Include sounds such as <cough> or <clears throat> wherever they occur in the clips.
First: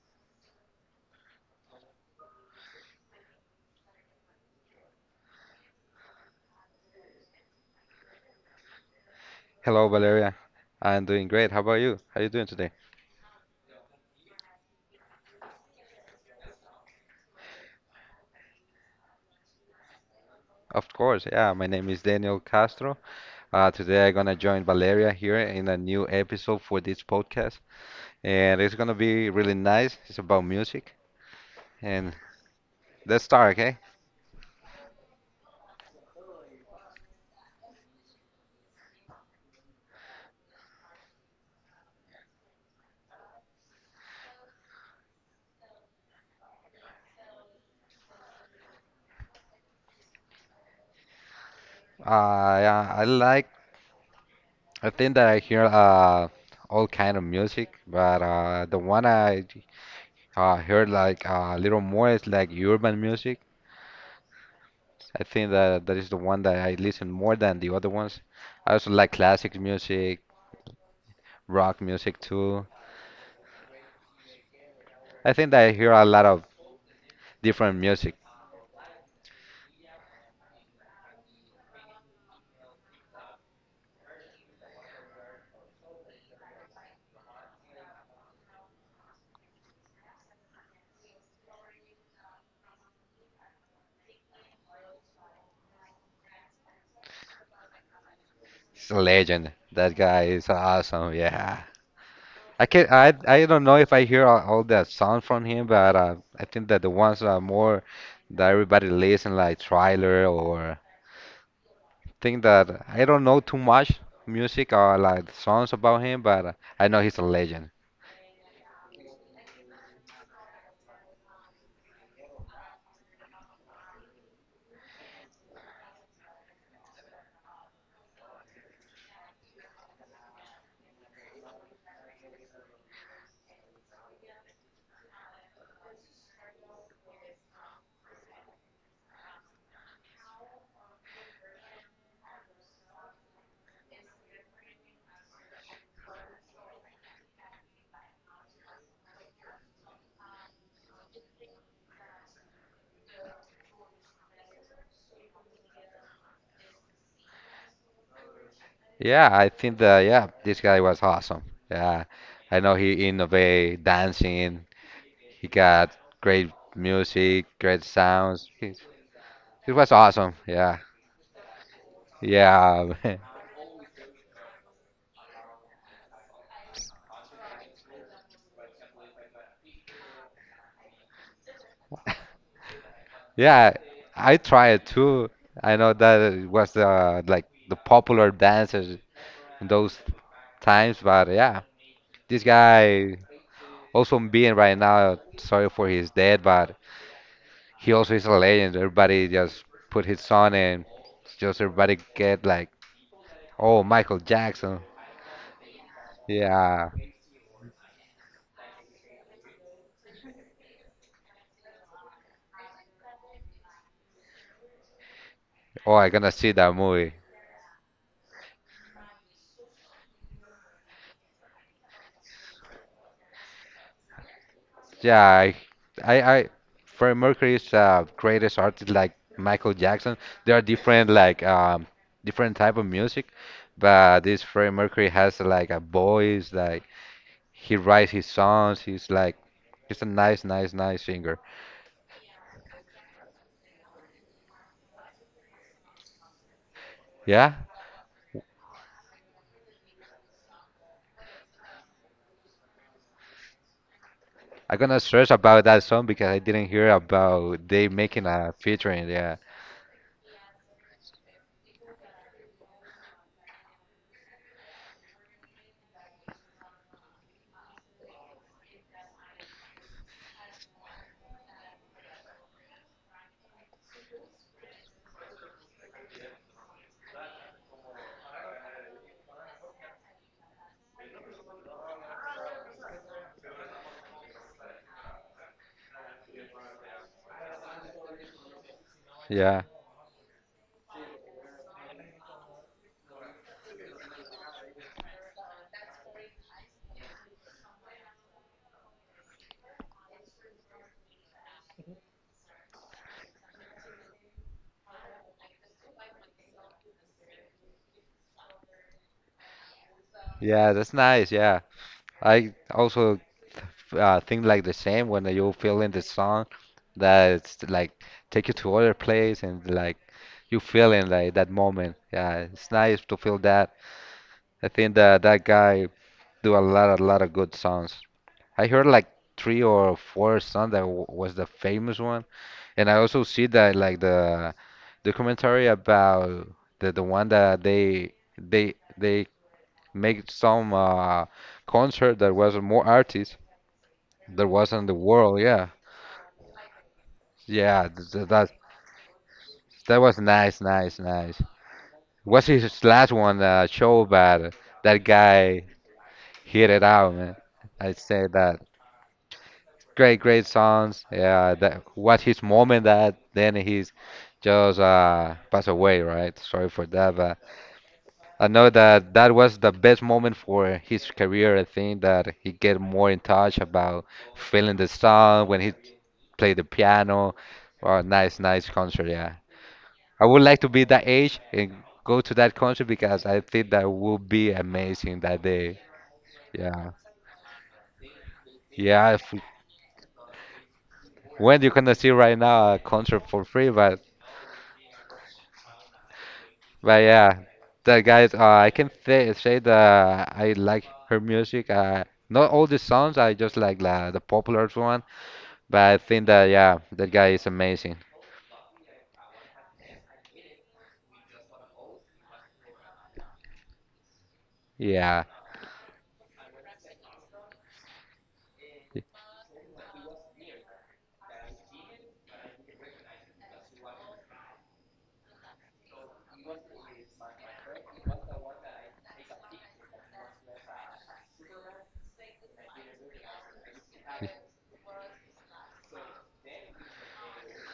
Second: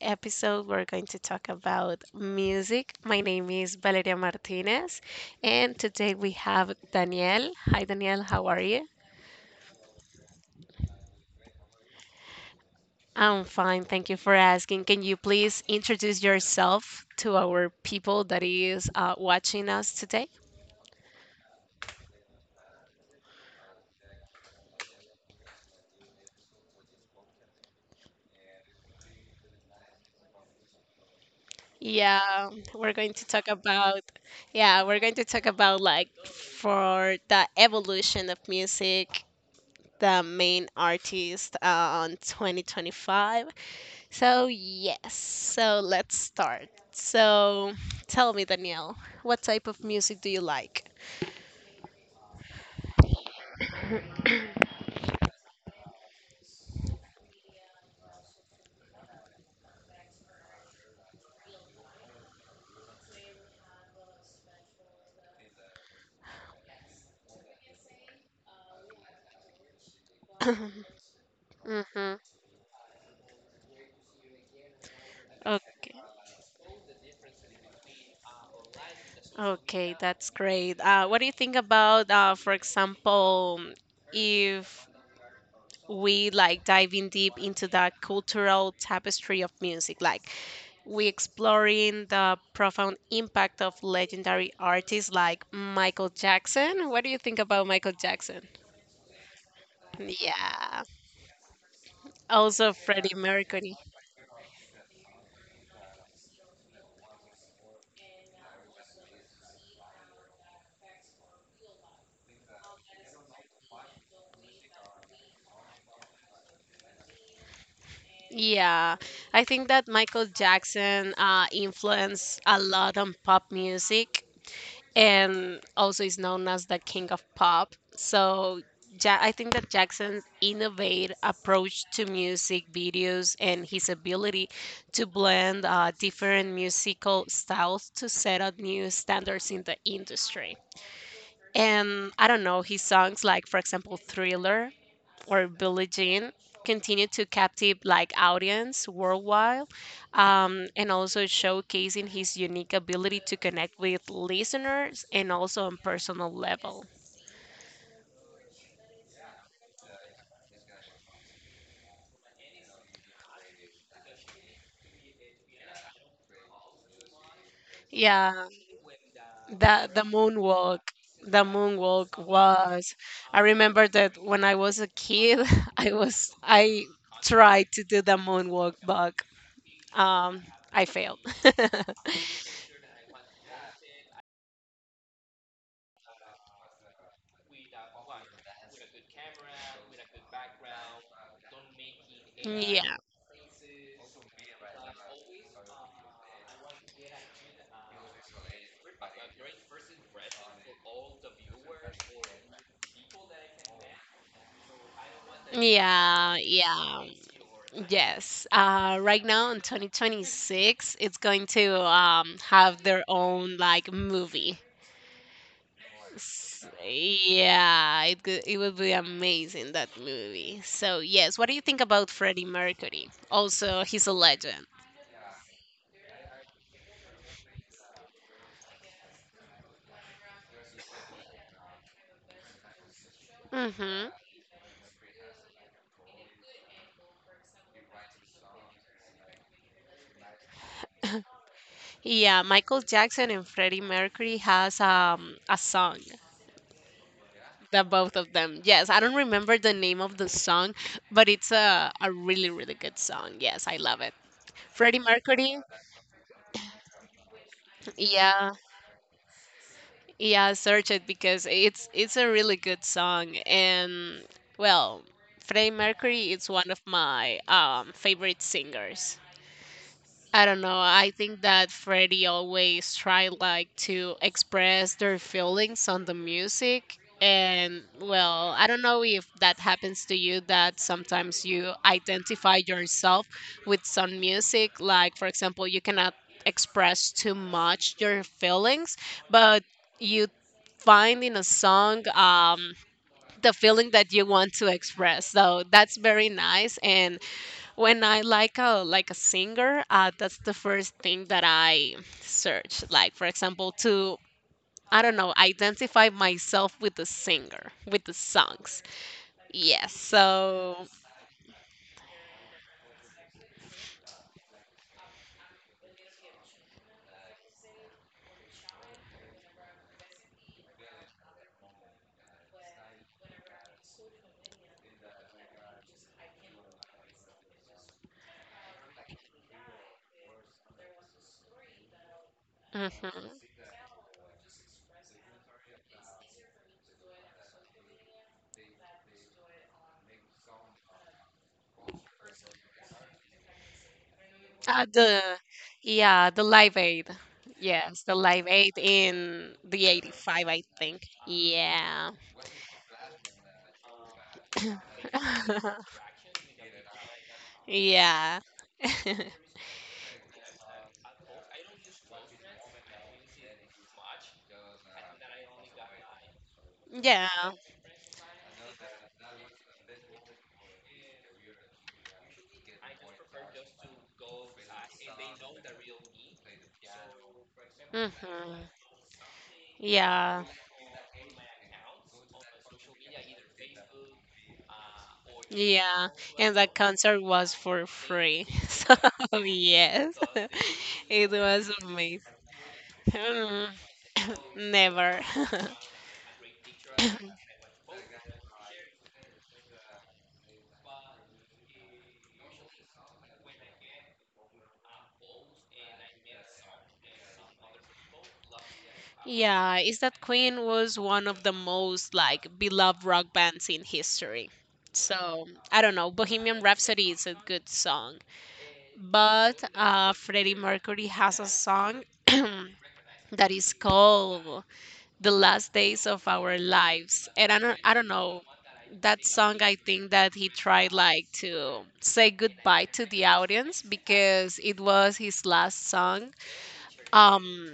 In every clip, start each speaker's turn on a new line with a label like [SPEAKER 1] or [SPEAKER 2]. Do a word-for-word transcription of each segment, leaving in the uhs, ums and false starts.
[SPEAKER 1] episode, we're going to talk about music. My name is Valeria Martinez, and today we have Daniel. Hi Daniel, how are you?
[SPEAKER 2] Hello, Valeria. I'm doing great. How about you? How you doing today?
[SPEAKER 1] I'm fine, thank you for asking. Can you please introduce yourself to our people that is uh, watching us today?
[SPEAKER 2] Of course, yeah. My name is Daniel Castro. Uh, today I'm gonna join Valeria here in a new episode for this podcast, and it's gonna be really nice. It's about music, and
[SPEAKER 1] Yeah, we're going to
[SPEAKER 2] let's
[SPEAKER 1] talk
[SPEAKER 2] start, okay?
[SPEAKER 1] about yeah, we're going to talk about like for the evolution of music, the main artist uh, on twenty twenty-five. So, yes, so let's start. So, tell me, Danielle, what type of music do you like?
[SPEAKER 2] Uh, yeah, I like. I think that I hear uh all kind of music, but uh the one I uh, heard like uh, a little more is like urban music. I think that that is the one that I listen more than the other ones. I also like classic music,
[SPEAKER 1] <laughs> <clears throat>
[SPEAKER 2] rock
[SPEAKER 1] Mm-hmm.
[SPEAKER 2] music too. I think that I hear
[SPEAKER 1] Okay.
[SPEAKER 2] a lot of different music.
[SPEAKER 1] Okay, that's great. Uh, what do you think about, uh, for example, if we like diving deep into that cultural tapestry of music, like we exploring the profound impact of legendary artists like Michael Jackson. What do you think about Michael Jackson?
[SPEAKER 2] He's a legend. That guy is
[SPEAKER 1] Yeah.
[SPEAKER 2] awesome. Yeah. I
[SPEAKER 1] Also
[SPEAKER 2] can I
[SPEAKER 1] Freddie
[SPEAKER 2] I don't know
[SPEAKER 1] Mercury.
[SPEAKER 2] if I hear all, all that sound from him, but uh, I think that the ones that are more that everybody listen like Thriller or think that I don't know too much music or like songs about him, but uh, I know he's a legend.
[SPEAKER 1] Yeah. I think that Michael Jackson uh, influenced a lot on pop music, and also is known as the king of pop. So ja- I think that Jackson's innovative approach to music videos and his ability to blend uh, different musical styles to set up new standards in the industry. And I don't know, his songs like for example Thriller or Billie Jean continue to captive like audience worldwide, um, and also showcasing his unique ability to connect with listeners and also on personal level.
[SPEAKER 2] Yeah, I think that yeah, this guy was awesome. Yeah, I know he innovated dancing. He got great music, great
[SPEAKER 1] Yeah,
[SPEAKER 2] sounds. He, he
[SPEAKER 1] the
[SPEAKER 2] was
[SPEAKER 1] the
[SPEAKER 2] awesome. Yeah,
[SPEAKER 1] moonwalk, the moonwalk
[SPEAKER 2] yeah,
[SPEAKER 1] was.
[SPEAKER 2] <laughs>
[SPEAKER 1] I remember that when I was a kid, <laughs> I was I tried to do the moonwalk, but um, I failed. <laughs>
[SPEAKER 2] yeah. I tried too. I know that it was the like the popular dancers in those times, but yeah, this
[SPEAKER 1] yeah.
[SPEAKER 2] guy also being right now. Sorry for his death, but he also is a legend. Everybody just put his son and just everybody get like, oh, Michael Jackson.
[SPEAKER 1] Yeah,
[SPEAKER 2] Yeah.
[SPEAKER 1] yeah, yes. Uh, right now in twenty twenty-six, it's going to um have their own like movie.
[SPEAKER 2] Oh, I'm gonna see
[SPEAKER 1] S-
[SPEAKER 2] that movie.
[SPEAKER 1] Yeah, it go- it would be amazing that movie. So yes, what do you think about Freddie Mercury? Also, he's a legend.
[SPEAKER 2] Yeah, I, I, I Freddie Mercury's is greatest artist like Michael Jackson. There are different like um different type of music,
[SPEAKER 1] Mm-hmm.
[SPEAKER 2] but this Freddie Mercury has like a voice. Like he writes his songs. He's like he's a nice, nice, nice singer.
[SPEAKER 1] Yeah, Michael Jackson and Freddie Mercury has um a song.
[SPEAKER 2] Yeah.
[SPEAKER 1] The both of them. Yes, I don't remember the name of the song, but it's a a really really good song. Yes, I love it.
[SPEAKER 2] I'm
[SPEAKER 1] Freddie
[SPEAKER 2] gonna search
[SPEAKER 1] Mercury.
[SPEAKER 2] about that song because I didn't hear about they making
[SPEAKER 1] Yeah,
[SPEAKER 2] a featuring. Yeah.
[SPEAKER 1] yeah, search it because it's it's a really good song, and well, Freddie Mercury is one of my um favorite singers. I don't know. I think that Freddie always tried like to express their feelings on the music. And well, I don't know if that happens to you that sometimes you identify yourself with some music. Like, for example, you cannot express too much your feelings, but
[SPEAKER 2] Yeah.
[SPEAKER 1] you find in a song, um, the feeling that you want to express. So that's very nice. And when I like a like a singer, uh, that's the first thing that I search. Like for example, to, I don't know, identify myself with the singer, with the songs. Yes.
[SPEAKER 2] Yeah,
[SPEAKER 1] So
[SPEAKER 2] that's nice. Yeah. I also uh, think like the same when you feel in the song that it's like take you to other place and like you feel in like that moment. Yeah, it's nice to feel that. I think that that guy do a lot, a lot of good songs. I heard like three or four songs that w was the famous one, and I also
[SPEAKER 1] mhm.
[SPEAKER 2] see that like the documentary about the the one that they they they make some uh concert that was more artists that was
[SPEAKER 1] uh,
[SPEAKER 2] in the
[SPEAKER 1] the
[SPEAKER 2] world. Yeah,
[SPEAKER 1] yeah, the Live Aid.
[SPEAKER 2] yeah,
[SPEAKER 1] Yes,
[SPEAKER 2] th-
[SPEAKER 1] the
[SPEAKER 2] th-
[SPEAKER 1] Live
[SPEAKER 2] that
[SPEAKER 1] Aid in the
[SPEAKER 2] that was
[SPEAKER 1] 'eighty-five,
[SPEAKER 2] nice,
[SPEAKER 1] I
[SPEAKER 2] nice,
[SPEAKER 1] think.
[SPEAKER 2] nice.
[SPEAKER 1] Yeah.
[SPEAKER 2] What's his last one? Uh, show about uh, that guy
[SPEAKER 1] <laughs>
[SPEAKER 2] hit it out, man. I say
[SPEAKER 1] yeah.
[SPEAKER 2] that
[SPEAKER 1] <laughs>
[SPEAKER 2] great, great songs. Yeah, that what his moment that then he's just uh passed away, right? Sorry for that,
[SPEAKER 1] yeah.
[SPEAKER 2] but I know that that was the best moment for his career. I think that he get more in touch about feeling the song when he played the piano. Well, nice, nice
[SPEAKER 1] Hmm.
[SPEAKER 2] concert, yeah. I would
[SPEAKER 1] Yeah.
[SPEAKER 2] like to be that age and go to that country because I think that would be amazing that day.
[SPEAKER 1] Yeah, and the
[SPEAKER 2] Yeah,
[SPEAKER 1] concert was for free. <laughs> So
[SPEAKER 2] yeah. If,
[SPEAKER 1] yes, <laughs> it
[SPEAKER 2] when you
[SPEAKER 1] was
[SPEAKER 2] gonna see
[SPEAKER 1] amazing.
[SPEAKER 2] right now a concert for
[SPEAKER 1] Mm,
[SPEAKER 2] free, but
[SPEAKER 1] never. <laughs>
[SPEAKER 2] but yeah, that guys. Uh, I can say say that I like her music. Uh, not all the songs. I just like la, the popular one. But I think that yeah, that guy is amazing.
[SPEAKER 1] Yeah, is that Queen was one of the most like beloved rock bands in history.
[SPEAKER 2] Yeah,
[SPEAKER 1] So I don't know, Bohemian Rhapsody is a good song, but uh, Freddie Mercury has a song <clears throat> that is called "The Last Days of Our Lives," and I don't, I don't know that song. I think that he tried like to say goodbye to the audience because it was his last song, um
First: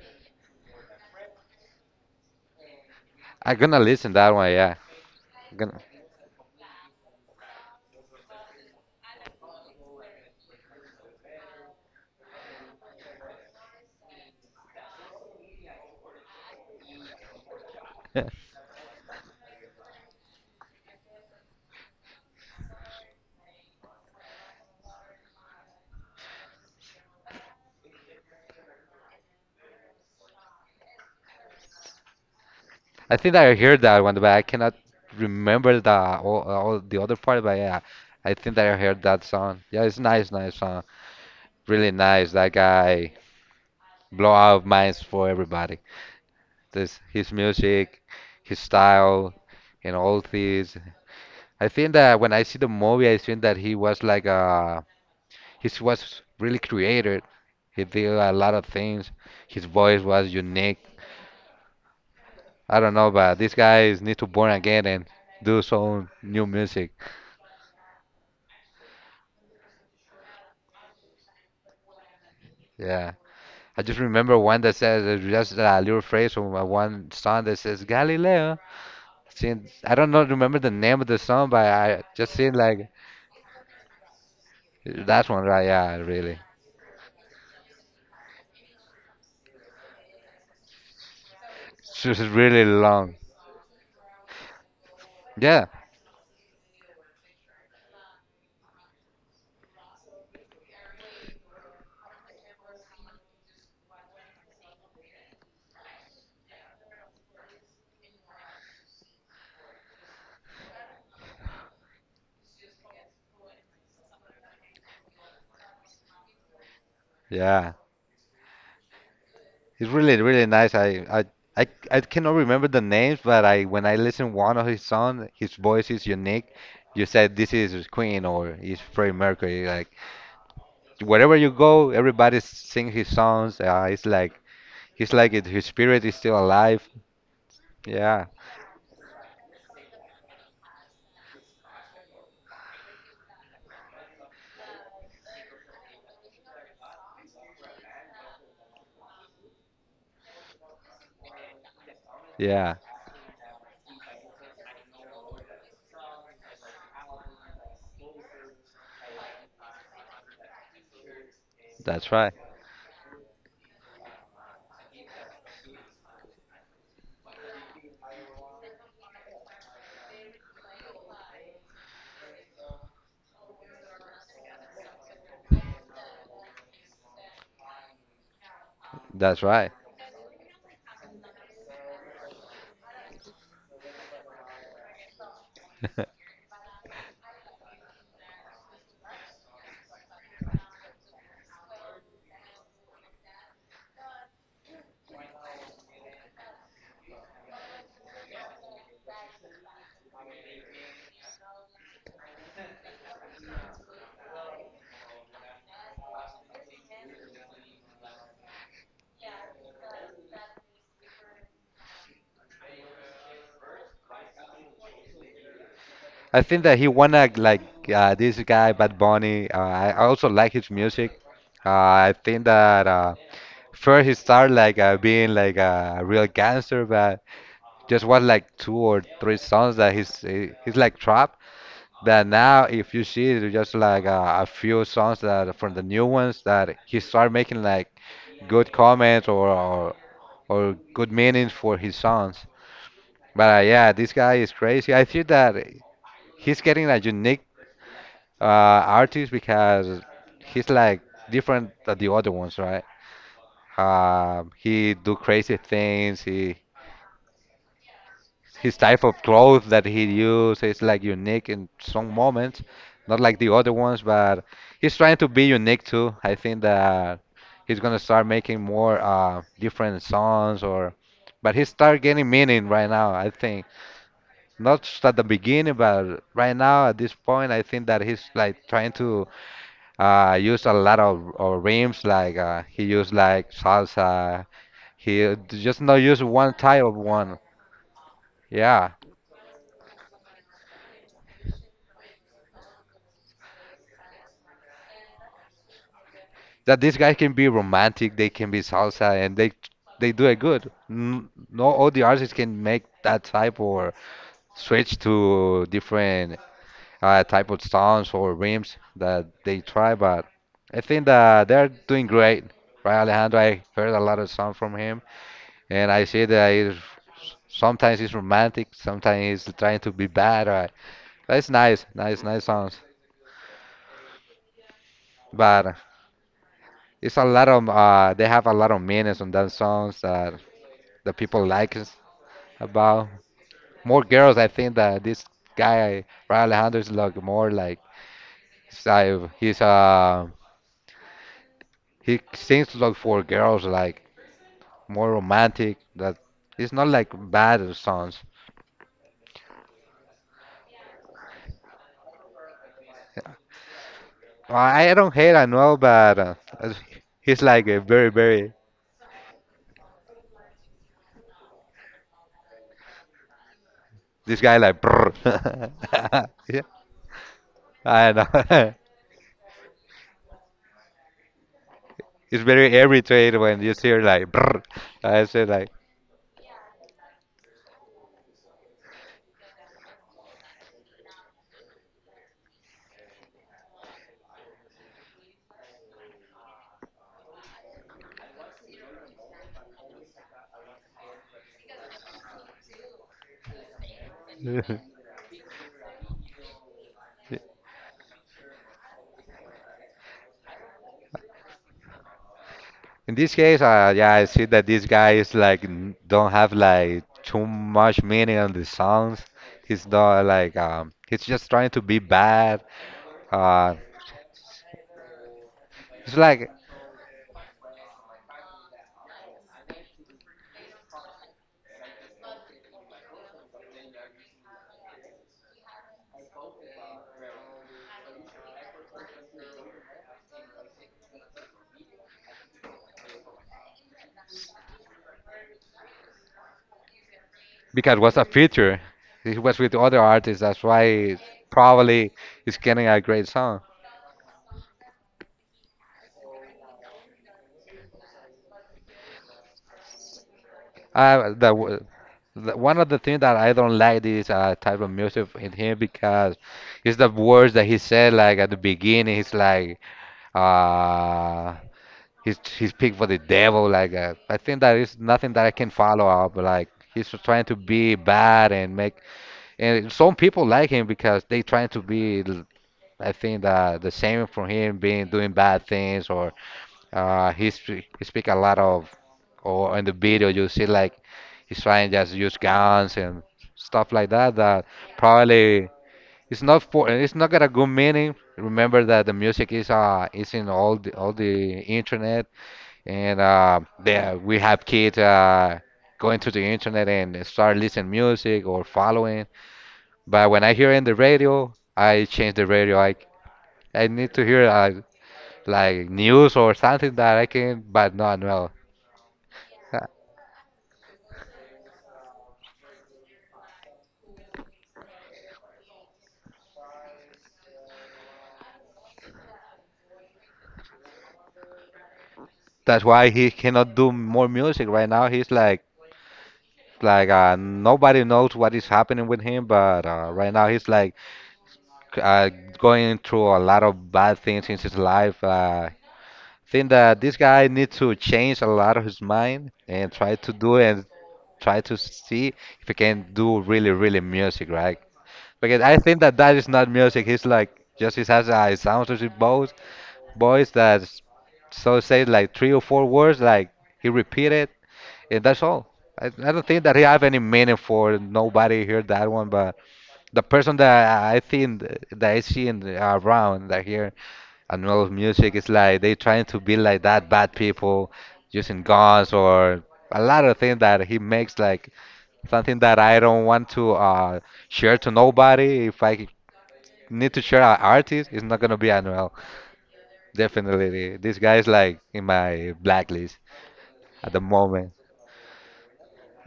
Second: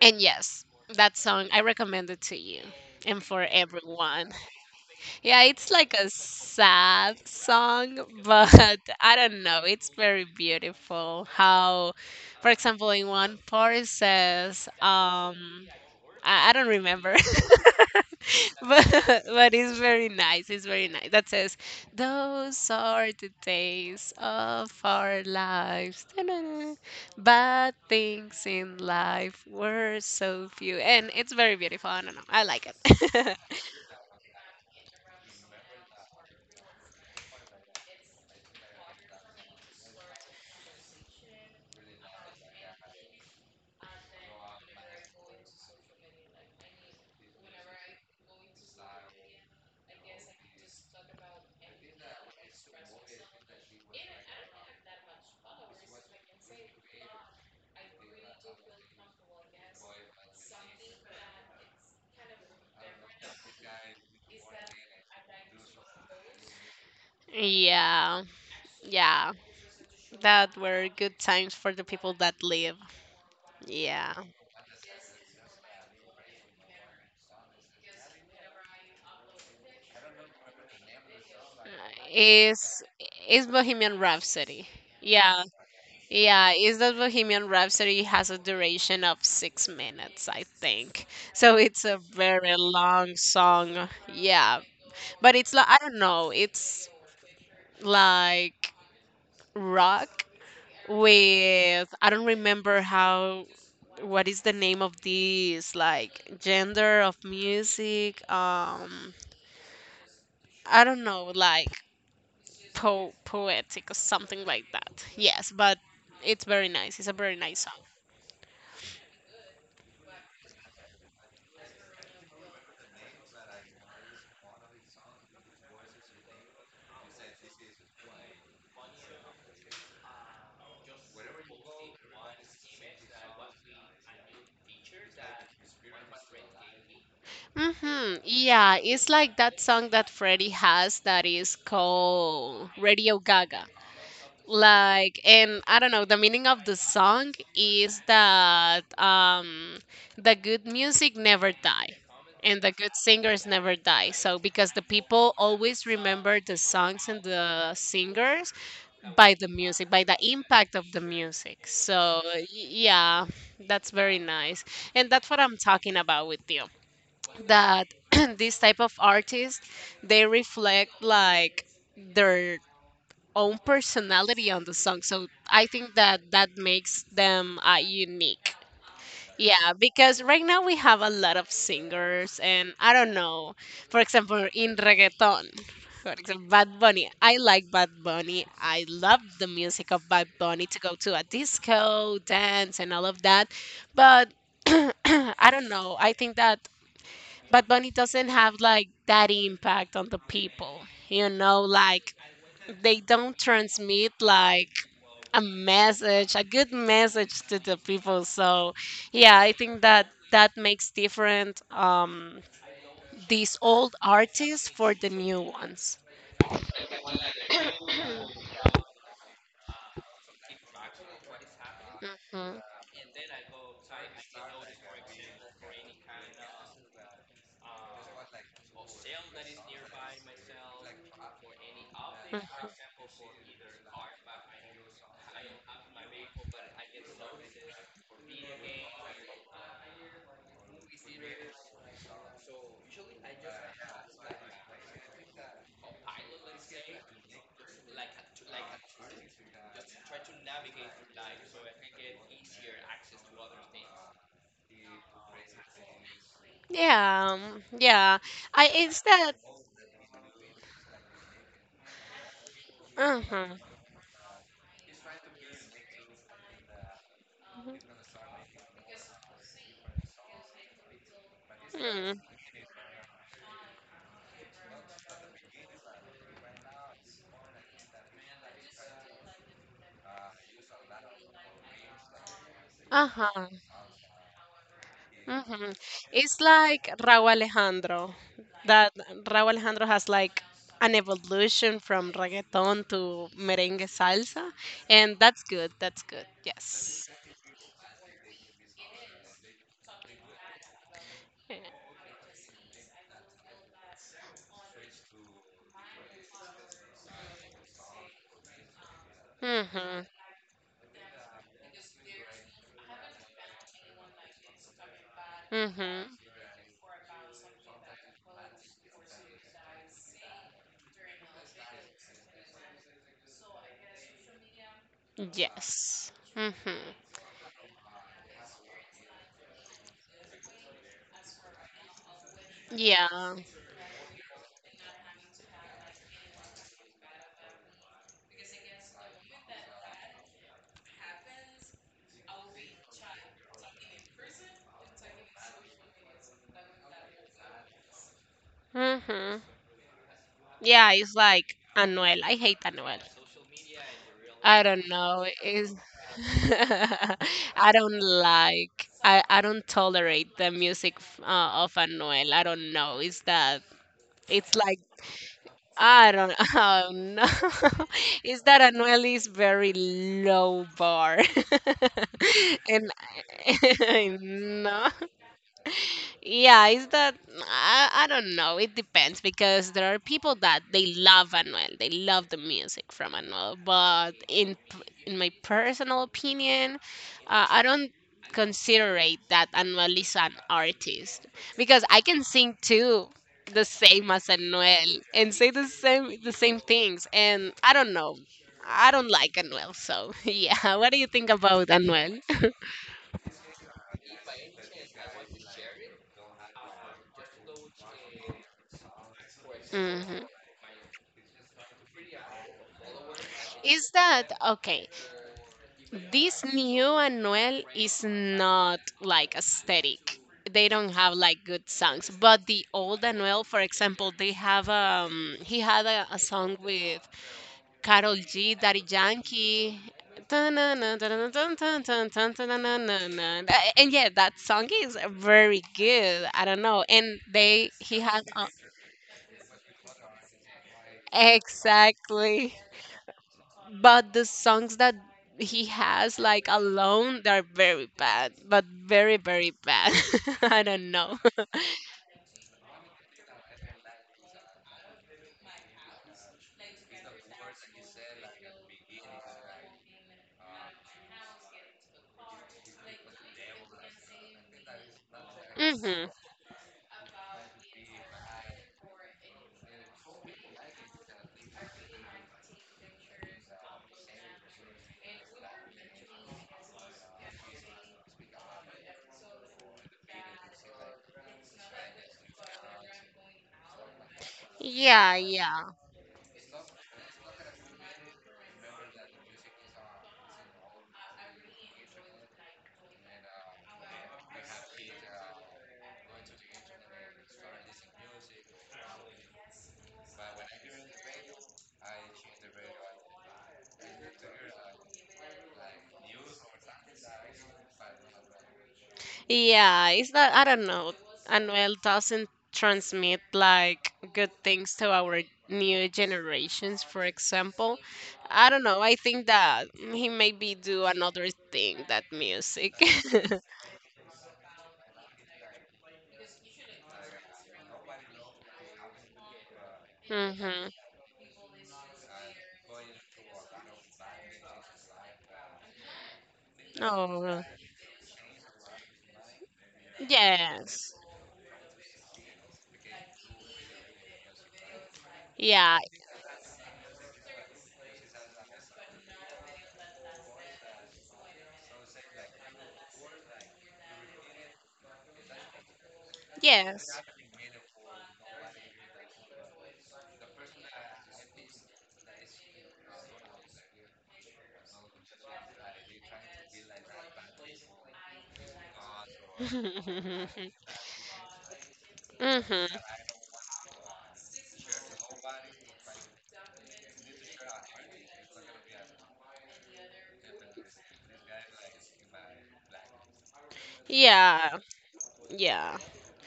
[SPEAKER 1] and yes, that song I recommend it to you and for
[SPEAKER 2] I'm gonna listen
[SPEAKER 1] everyone.
[SPEAKER 2] that one. Yeah,
[SPEAKER 1] Yeah, it's
[SPEAKER 2] gonna.
[SPEAKER 1] like a sad song, but <laughs> I don't know, it's very beautiful how, for example, in one part it says um i, I don't remember. <laughs>
[SPEAKER 2] <laughs>
[SPEAKER 1] <laughs> but, but it's very nice. It's very nice. That says, "Those are the days of our lives. Ta-da. Bad things in life were so few." And it's very beautiful. I don't know. I like
[SPEAKER 2] I think
[SPEAKER 1] it.
[SPEAKER 2] I heard that one, but I cannot remember the all, all the other part. But yeah, I think that I heard that song. Yeah, it's nice, nice song. Really nice. That guy blow out minds for everybody. This his music, his style, and all these. I think that when I see the movie, I think that he was like uh he was really creative. He did a lot of things. His voice was unique. I don't know, but these guys need to born again and do some new music.
[SPEAKER 1] <laughs> yeah. Yeah. That were good times for the people that live.
[SPEAKER 2] Yeah. I just
[SPEAKER 1] Yeah.
[SPEAKER 2] remember one that says uh, just a little phrase from uh, one song that says Galileo. Seen, I don't know, remember the name of the song, but I just seen
[SPEAKER 1] Is
[SPEAKER 2] like
[SPEAKER 1] is Bohemian Rhapsody.
[SPEAKER 2] that
[SPEAKER 1] Yeah.
[SPEAKER 2] one, right? Yeah, really.
[SPEAKER 1] Yeah, is that Bohemian Rhapsody has a duration of six minutes, I think. So it's a
[SPEAKER 2] It's just
[SPEAKER 1] very
[SPEAKER 2] really
[SPEAKER 1] long
[SPEAKER 2] long.
[SPEAKER 1] song. Yeah, but it's
[SPEAKER 2] Yeah,
[SPEAKER 1] like I don't know. It's like rock with I don't remember how. What is the name of this like gender of music? Um, I don't know, like po poetic or something like that. Yes, but it's very nice. It's a very nice
[SPEAKER 2] yeah.
[SPEAKER 1] song.
[SPEAKER 2] It's really, really nice. I, I, I, I cannot remember the names, but I when I listen one of his songs, his voice is unique. You said this is Queen or it's Freddie Mercury. Like wherever you go, everybody sings his songs. Uh, it's like it's like it, his spirit is still alive.
[SPEAKER 1] Mm-hmm.
[SPEAKER 2] Yeah,
[SPEAKER 1] Yeah, it's like that song that Freddie has that is called Radio Gaga. Like, and I don't know, the meaning of the song is that, um, the good music never die, and the
[SPEAKER 2] yeah,
[SPEAKER 1] good singers never die. So, because the people always remember the songs and the singers by the music, by the impact of the music.
[SPEAKER 2] that's
[SPEAKER 1] So,
[SPEAKER 2] right,
[SPEAKER 1] y- yeah, that's very nice. And that's what I'm talking about with the, that <clears throat> this type of artists, they reflect like their own personality on the song, so I think that that makes them, uh, unique.
[SPEAKER 2] that's
[SPEAKER 1] Yeah,
[SPEAKER 2] right.
[SPEAKER 1] because right now we have a lot of singers, and I don't know, for example in reggaeton, for
[SPEAKER 2] <laughs>
[SPEAKER 1] example Bad Bunny. I like Bad Bunny. I love the music of Bad Bunny to go to a disco dance and all of that. But <clears throat> I don't know. I think that Bad Bunny doesn't have like that impact on the people. You know, like they don't transmit like a message, a good message to the people. So, yeah, I think that that makes different, um, these old artists for the new ones.
[SPEAKER 2] I think that he wanna like uh, this guy Bad Bunny. Uh, I I also like his music. Uh, I think
[SPEAKER 1] Mhm.
[SPEAKER 2] that uh, first he started like uh, being like a real gangster, but just was like two or three songs that he's he- he's like trap. That now,
[SPEAKER 1] Mm.
[SPEAKER 2] if you see, it's just like uh, a few songs that from the new ones that he started making like good comments or or, or good meanings for his songs. But uh, yeah, this guy is crazy. I think that he's getting a unique uh, artist because he's like different than the other ones, right? Um, he do crazy things. He
[SPEAKER 1] Yeah, um, yeah. I
[SPEAKER 2] his
[SPEAKER 1] it's
[SPEAKER 2] type of
[SPEAKER 1] that.
[SPEAKER 2] clothes that he use is like unique in some moments, not
[SPEAKER 1] Uh
[SPEAKER 2] like the
[SPEAKER 1] huh.
[SPEAKER 2] other ones. But he's trying to be unique too. I think that he's gonna start making more uh, different songs or, but he start getting meaning right now. I think. Not just at the beginning, but right now at this point, I think that he's like trying to uh, use a lot of, of rims. Like uh, he
[SPEAKER 1] Uh
[SPEAKER 2] used
[SPEAKER 1] huh.
[SPEAKER 2] like salsa. He
[SPEAKER 1] Hmm.
[SPEAKER 2] just not use
[SPEAKER 1] It's
[SPEAKER 2] one type
[SPEAKER 1] like
[SPEAKER 2] of
[SPEAKER 1] Raúl
[SPEAKER 2] one.
[SPEAKER 1] Alejandro. That
[SPEAKER 2] Yeah,
[SPEAKER 1] Raúl Alejandro has like an evolution from reggaeton to merengue salsa, and that's good. That's good. Yes.
[SPEAKER 2] that these guys can be romantic. They can be salsa, and they they do it good. N- No, all the artists can make that type or switch to different uh, type of songs or rims that they try,
[SPEAKER 1] Mm-hmm.
[SPEAKER 2] but I think that they're doing great. Right, Alejandro, I heard a lot of songs from him, and
[SPEAKER 1] Mm-hmm.
[SPEAKER 2] I see that he's, sometimes he's romantic, sometimes he's trying to be bad. Right? That's nice, nice, nice songs. But
[SPEAKER 1] Yes. Mm-hmm.
[SPEAKER 2] it's a lot of, uh, they have a lot of meanings on those songs that the people like us about.
[SPEAKER 1] Yeah.
[SPEAKER 2] More girls, I think that this guy, Ray Alejandro, is like more like, he's, uh, he's uh, he seems to look for girls like more romantic. That it's not like bad songs.
[SPEAKER 1] Mm-hmm. Yeah, it's like Anuel. I hate Anuel. I don't
[SPEAKER 2] I I don't
[SPEAKER 1] know.
[SPEAKER 2] hate
[SPEAKER 1] It's
[SPEAKER 2] Anuel, but uh, <laughs>
[SPEAKER 1] <laughs>
[SPEAKER 2] he's like
[SPEAKER 1] I
[SPEAKER 2] a
[SPEAKER 1] don't
[SPEAKER 2] very very
[SPEAKER 1] like. I, I don't tolerate the music f- uh, of Anuel. I don't know. Is that?
[SPEAKER 2] this
[SPEAKER 1] It's
[SPEAKER 2] guy
[SPEAKER 1] like
[SPEAKER 2] like brr. <laughs>
[SPEAKER 1] I don't. <laughs>
[SPEAKER 2] Yeah,
[SPEAKER 1] Oh no.
[SPEAKER 2] I
[SPEAKER 1] <laughs> Is that
[SPEAKER 2] know. <laughs>
[SPEAKER 1] Anuel is very low bar,
[SPEAKER 2] It's
[SPEAKER 1] <laughs>
[SPEAKER 2] very
[SPEAKER 1] and
[SPEAKER 2] irritated when you hear
[SPEAKER 1] I'm <laughs>
[SPEAKER 2] like brr.
[SPEAKER 1] no.
[SPEAKER 2] I say like.
[SPEAKER 1] Yeah, is that I, I don't know. It depends because there are people that they love Anuel. They love the music from Anuel. But in p- in my personal opinion, uh, I don't consider it that Anuel is an artist, because I can sing too the same as Anuel
[SPEAKER 2] <laughs>
[SPEAKER 1] and say the same the same things. And I don't know. I don't like Anuel. So <laughs> yeah, what do you think about Anuel? <laughs>
[SPEAKER 2] In this case, uh, yeah, I see that this guy is like n- don't have like too much meaning on the songs. He's
[SPEAKER 1] Hmm.
[SPEAKER 2] not like um, he's just trying to be bad. Uh,
[SPEAKER 1] Is that okay?
[SPEAKER 2] it's
[SPEAKER 1] This
[SPEAKER 2] like
[SPEAKER 1] new Anuel is not like aesthetic. They don't have like good songs, but the old Anuel, for example, they have um he had a, a song with Carol G, Daddy Yankee. Dun-dun-dun, dun-dun-dun, dun-dun-dun, dun-dun-dun-dun-dun. A- And yeah, that song is very good. I don't know. And they
[SPEAKER 2] because
[SPEAKER 1] he
[SPEAKER 2] it was
[SPEAKER 1] has
[SPEAKER 2] a
[SPEAKER 1] a-
[SPEAKER 2] feature. He was with other artists. That's why probably
[SPEAKER 1] exactly.
[SPEAKER 2] he's getting a great song.
[SPEAKER 1] But the songs that he has like alone, they're very bad, but very very bad. <laughs> I don't know.
[SPEAKER 2] I the, w- the one of the things that I don't like is uh, type of music in him because it's the words that he said like at the beginning. He's like uh he's he's picked for the devil. Like uh, I think that is nothing that I
[SPEAKER 1] <laughs>
[SPEAKER 2] can follow
[SPEAKER 1] Hmm.
[SPEAKER 2] up. Like he's just trying to be bad and make and some people like him because they trying to be I think that the same from him being doing bad things or uh, he speak, he speak a lot of or in the video you see like he's trying just use guns and stuff like that that
[SPEAKER 1] Yeah,
[SPEAKER 2] probably
[SPEAKER 1] yeah,
[SPEAKER 2] it's not for it's not got a good meaning. Remember that the music is uh is in all the all the internet and uh there we have kids uh going to the internet and start listening music or following. But when I hear in the radio, I change the radio. I I need to hear uh, like news or something that I can, but no, no. Uh,
[SPEAKER 1] yeah, it's that I don't know, Anuel doesn't transmit like good things to our new generations, for example. I don't know. I think that he maybe do another thing that music.
[SPEAKER 2] That's why he cannot do more music right now. He's like like uh, nobody knows what is happening with him, but
[SPEAKER 1] <laughs>
[SPEAKER 2] uh, right now he's
[SPEAKER 1] Hmm.
[SPEAKER 2] like c- uh, going through a lot of bad things in his life. Uh, think that this
[SPEAKER 1] Oh,
[SPEAKER 2] guy needs to change a lot of his mind and try to do and
[SPEAKER 1] yes.
[SPEAKER 2] try to see if he can do really really music, right? Because
[SPEAKER 1] Yeah.
[SPEAKER 2] I think that that is not music. He's like just he has a sound to his bows boys that so say like three or four words, like he repeated, and that's all. I, I don't think that he
[SPEAKER 1] Yes.
[SPEAKER 2] have any meaning for nobody heard that one, but the person that I I think th- that I see in, the- around that here and all of music is like they trying to be like that bad people using guns or a lot of
[SPEAKER 1] <laughs>
[SPEAKER 2] things that he makes like something that
[SPEAKER 1] Hmm.
[SPEAKER 2] I don't want to uh, share to nobody. If I need to share an artist, it's not gonna be Anuel. Definitely. This guy is like in my blacklist at the
[SPEAKER 1] Yeah,
[SPEAKER 2] moment.
[SPEAKER 1] yeah,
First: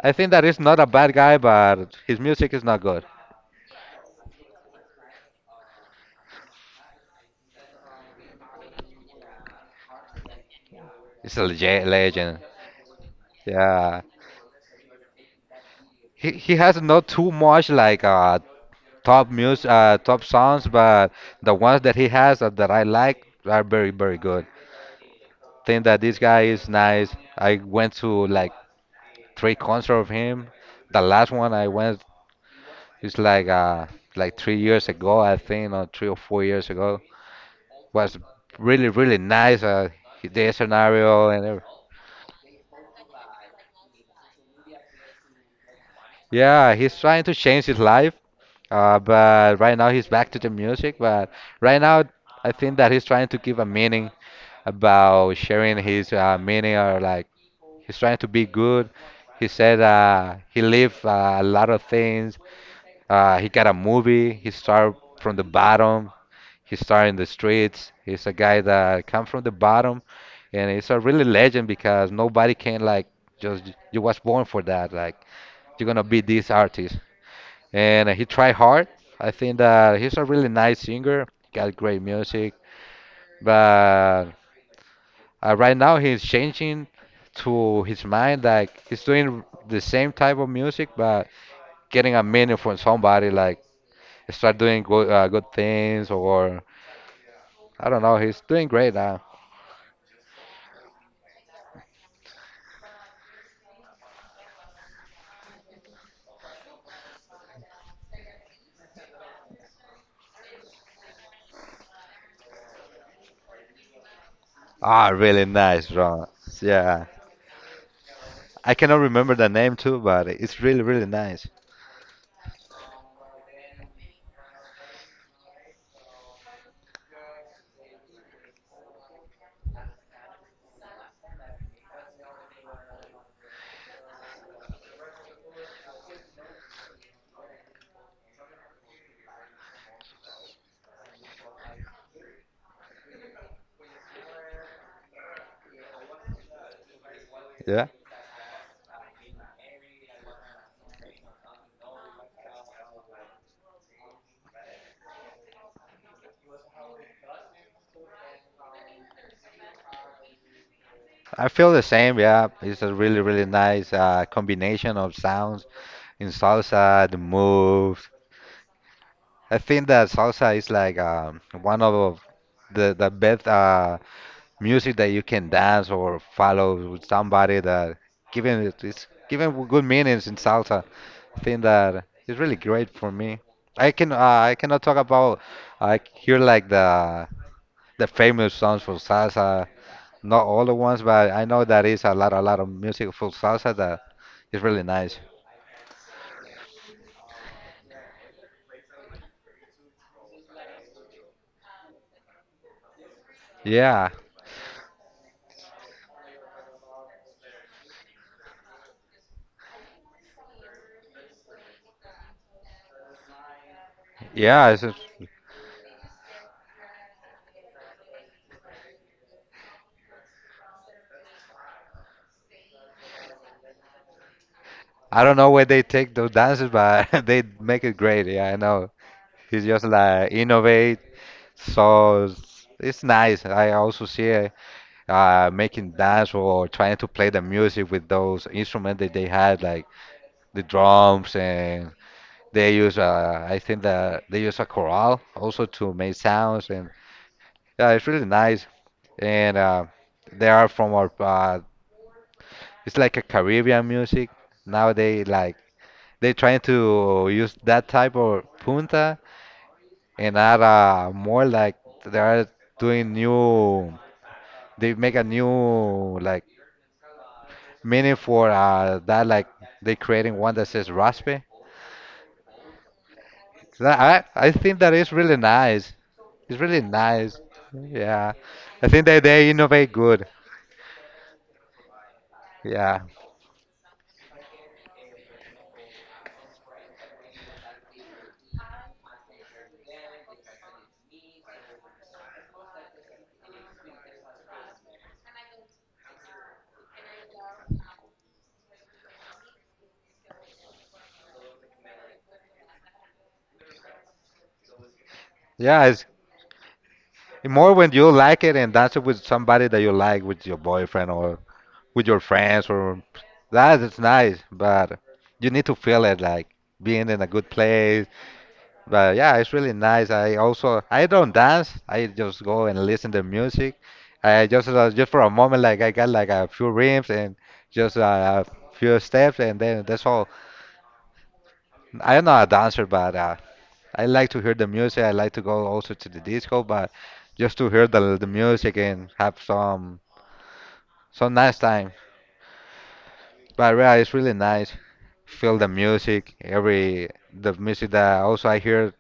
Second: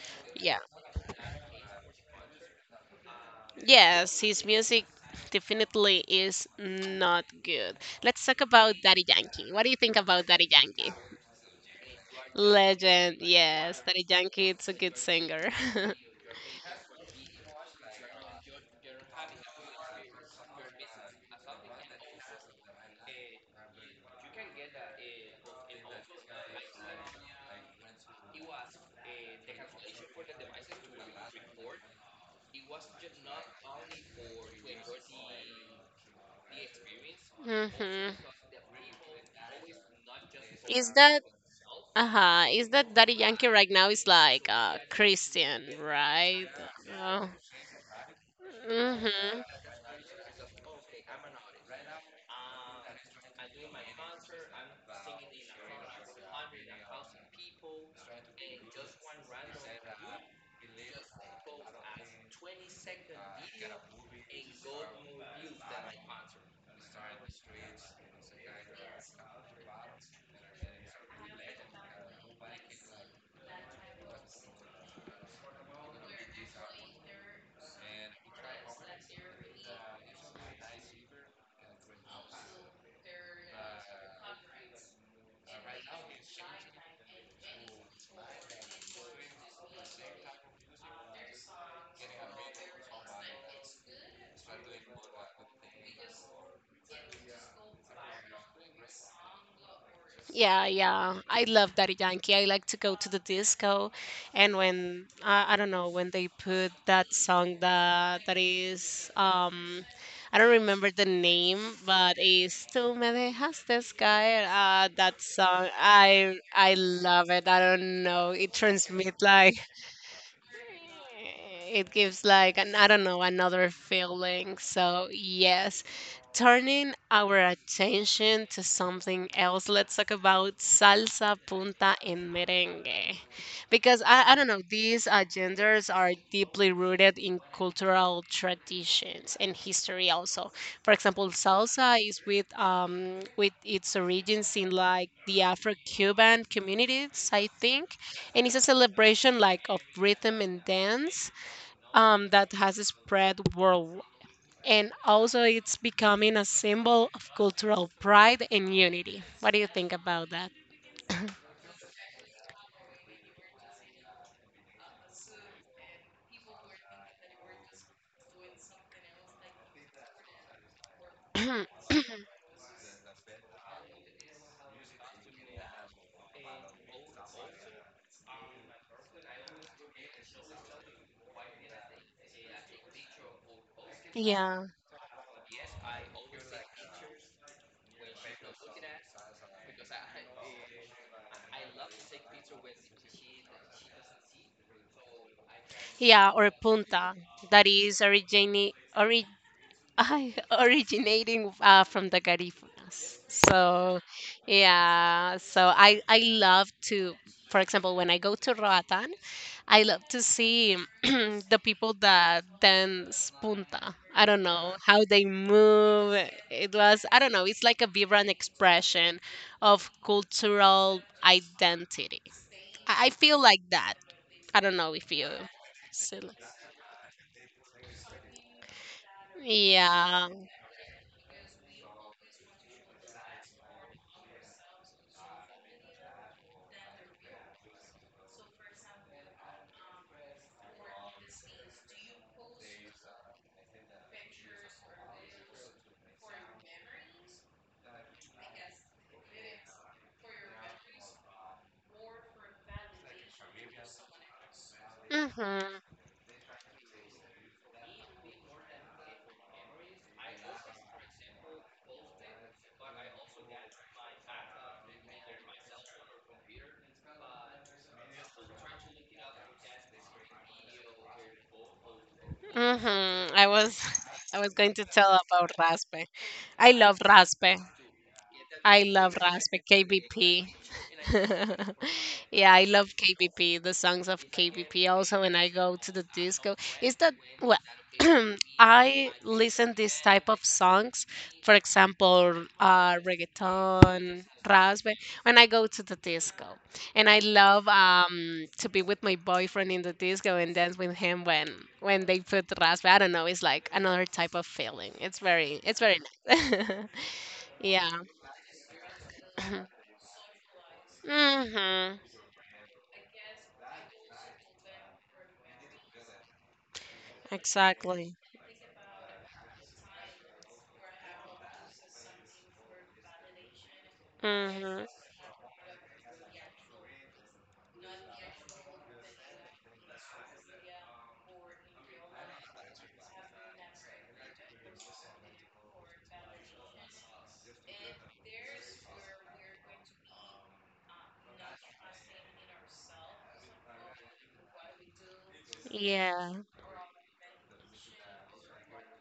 [SPEAKER 2] I think that
[SPEAKER 1] yeah.
[SPEAKER 2] he's not a bad guy, but his music is not good.
[SPEAKER 1] Yes, his music definitely is not good. Let's talk about Daddy Yankee. What do you think about Daddy Yankee?
[SPEAKER 2] It's a lege- legend.
[SPEAKER 1] Legend, yes,
[SPEAKER 2] Yeah.
[SPEAKER 1] Daddy Yankee. It's a good singer. <laughs>
[SPEAKER 2] He he has not too much like uh top music uh top songs, but the ones that he has that, that I like are very very good. Think that this guy is nice. I went to like three concerts of him. The last one I went is like uh like three years ago, I think, or three or four years ago.
[SPEAKER 1] Hmm.
[SPEAKER 2] Was really really nice. Uh, the
[SPEAKER 1] Is that
[SPEAKER 2] scenario and everything.
[SPEAKER 1] uh-huh, is that Daddy Yankee right now is like uh Christian, right?
[SPEAKER 2] Yeah, he's trying
[SPEAKER 1] Oh.
[SPEAKER 2] to change his life, uh,
[SPEAKER 1] Hmm.
[SPEAKER 2] but right now he's back to the music. But right now, I think that he's trying to give a meaning about sharing his uh, meaning or like he's trying to be good. He said uh, he lived uh, a lot of things. Uh, he got a movie. He started from the bottom. He started in the streets. He's a guy that come from the bottom, and it's a really legend because nobody can like just you was born for that. Like you're gonna be this artist, and he tried hard. I think that he's a really nice singer. Got great music, but uh, right now he's changing to his mind. Like he's doing the same type of music, but getting a meaning from somebody. Like start doing good uh, good things, or I don't know. He's doing great now.
[SPEAKER 1] Yeah, yeah. I love Daddy Yankee. I like to go to the disco, and when I I don't know when they put that song that that is, um I don't remember the name, but it's "Tú me dejaste caer." Uh,
[SPEAKER 2] Ah,
[SPEAKER 1] that
[SPEAKER 2] really
[SPEAKER 1] song,
[SPEAKER 2] nice
[SPEAKER 1] I
[SPEAKER 2] drums.
[SPEAKER 1] I
[SPEAKER 2] Yeah.
[SPEAKER 1] love it. I don't know. It
[SPEAKER 2] I
[SPEAKER 1] turns
[SPEAKER 2] cannot
[SPEAKER 1] me
[SPEAKER 2] remember the
[SPEAKER 1] like,
[SPEAKER 2] name too, but it's really, really nice.
[SPEAKER 1] it gives like an, I don't know, another feeling. So yes, turning our attention to something else. Let's talk about salsa, punta, and merengue, because I, I don't know, these uh, genders are deeply rooted in cultural traditions and history also. For example, salsa is with, um with its origins in like the Afro-Cuban communities, I
[SPEAKER 2] Yeah.
[SPEAKER 1] think, and it's a celebration like of rhythm and dance, um, that has spread worldwide. And also, it's becoming a symbol of cultural pride and unity. What do you think about that?
[SPEAKER 2] I feel the same. Yeah. It's a really, really nice uh, combination of sounds in salsa, the moves. I think that salsa is like um, one
[SPEAKER 1] <clears throat>
[SPEAKER 2] of the, the best uh, music that you can dance or follow with somebody that given it, it's given good meanings in salsa. Thing that is really great for me. I can uh, I
[SPEAKER 1] Yeah,
[SPEAKER 2] cannot talk about I hear like the the famous songs for salsa, not all the ones, but I know that is a lot a lot of music for salsa that is really nice.
[SPEAKER 1] yeah, or punta, that is origini- I <laughs> originating uh, from the Garifunas. So,
[SPEAKER 2] Yeah,
[SPEAKER 1] yeah, so I I love to, for example, when I go to Roatan, I love to see <clears throat> the people that dance punta. I don't
[SPEAKER 2] yeah.
[SPEAKER 1] know
[SPEAKER 2] It's just,
[SPEAKER 1] how they move. It was, I don't know. It's like a vibrant expression of cultural identity. I, I feel like that. I don't know if
[SPEAKER 2] I
[SPEAKER 1] you.
[SPEAKER 2] don't know where they take
[SPEAKER 1] feel-
[SPEAKER 2] those dances, but <laughs> they make it great. Yeah, I know. It's just
[SPEAKER 1] Yeah.
[SPEAKER 2] like innovate, so it's it's nice. I also see uh, making dance or trying to play the music with those instruments that they had, like the drums and they use uh, I think that they use a chorale also to make sounds and yeah, it's really nice. And uh, they are from our uh, it's like a Caribbean music. Now they like
[SPEAKER 1] Hmm.
[SPEAKER 2] they trying to use that type of punta and add uh, more like they are doing new they make a new like meaning for uh, that like they creating one that says raspe.
[SPEAKER 1] Hmm. I was
[SPEAKER 2] So that-
[SPEAKER 1] <laughs> I
[SPEAKER 2] I I
[SPEAKER 1] was going
[SPEAKER 2] think
[SPEAKER 1] to
[SPEAKER 2] that
[SPEAKER 1] tell
[SPEAKER 2] is really
[SPEAKER 1] about
[SPEAKER 2] nice.
[SPEAKER 1] raspe.
[SPEAKER 2] It's
[SPEAKER 1] I
[SPEAKER 2] really
[SPEAKER 1] love
[SPEAKER 2] nice.
[SPEAKER 1] raspe.
[SPEAKER 2] Yeah,
[SPEAKER 1] I
[SPEAKER 2] I think
[SPEAKER 1] love
[SPEAKER 2] that they
[SPEAKER 1] Raspe,
[SPEAKER 2] innovate good.
[SPEAKER 1] K B P. <laughs> yeah, I love
[SPEAKER 2] Yeah,
[SPEAKER 1] K B P, the songs of K B P. Also, when I go to the disco, is that well, <clears throat> I listen this type of songs, for example, uh, reggaeton, raspe, when I go to the disco, and I love um, to be with my boyfriend in the disco and dance with him when when they put raspe. I don't know, it's like another type of feeling. It's very it's
[SPEAKER 2] yeah.
[SPEAKER 1] very
[SPEAKER 2] It's
[SPEAKER 1] nice. <laughs>
[SPEAKER 2] more
[SPEAKER 1] Yeah.
[SPEAKER 2] when you like it and dance it with somebody that
[SPEAKER 1] <clears throat>
[SPEAKER 2] you like, with your boyfriend or
[SPEAKER 1] Mhm.
[SPEAKER 2] with your friends, or that is nice. But you need to feel it like being in a good place.
[SPEAKER 1] Exactly.
[SPEAKER 2] But yeah, it's really nice. I also I don't dance. I just go and listen to music. I just
[SPEAKER 1] Mhm.
[SPEAKER 2] uh, just for a moment, like I got like a few rhythms and just uh, a few steps, and then that's all. I'm not a dancer, but uh, I like to hear the music. I like to go also to the disco, but just to hear the the music and have some some nice time. But yeah, it's really nice. Feel the
[SPEAKER 1] Yeah.
[SPEAKER 2] music, every the music that also I hear.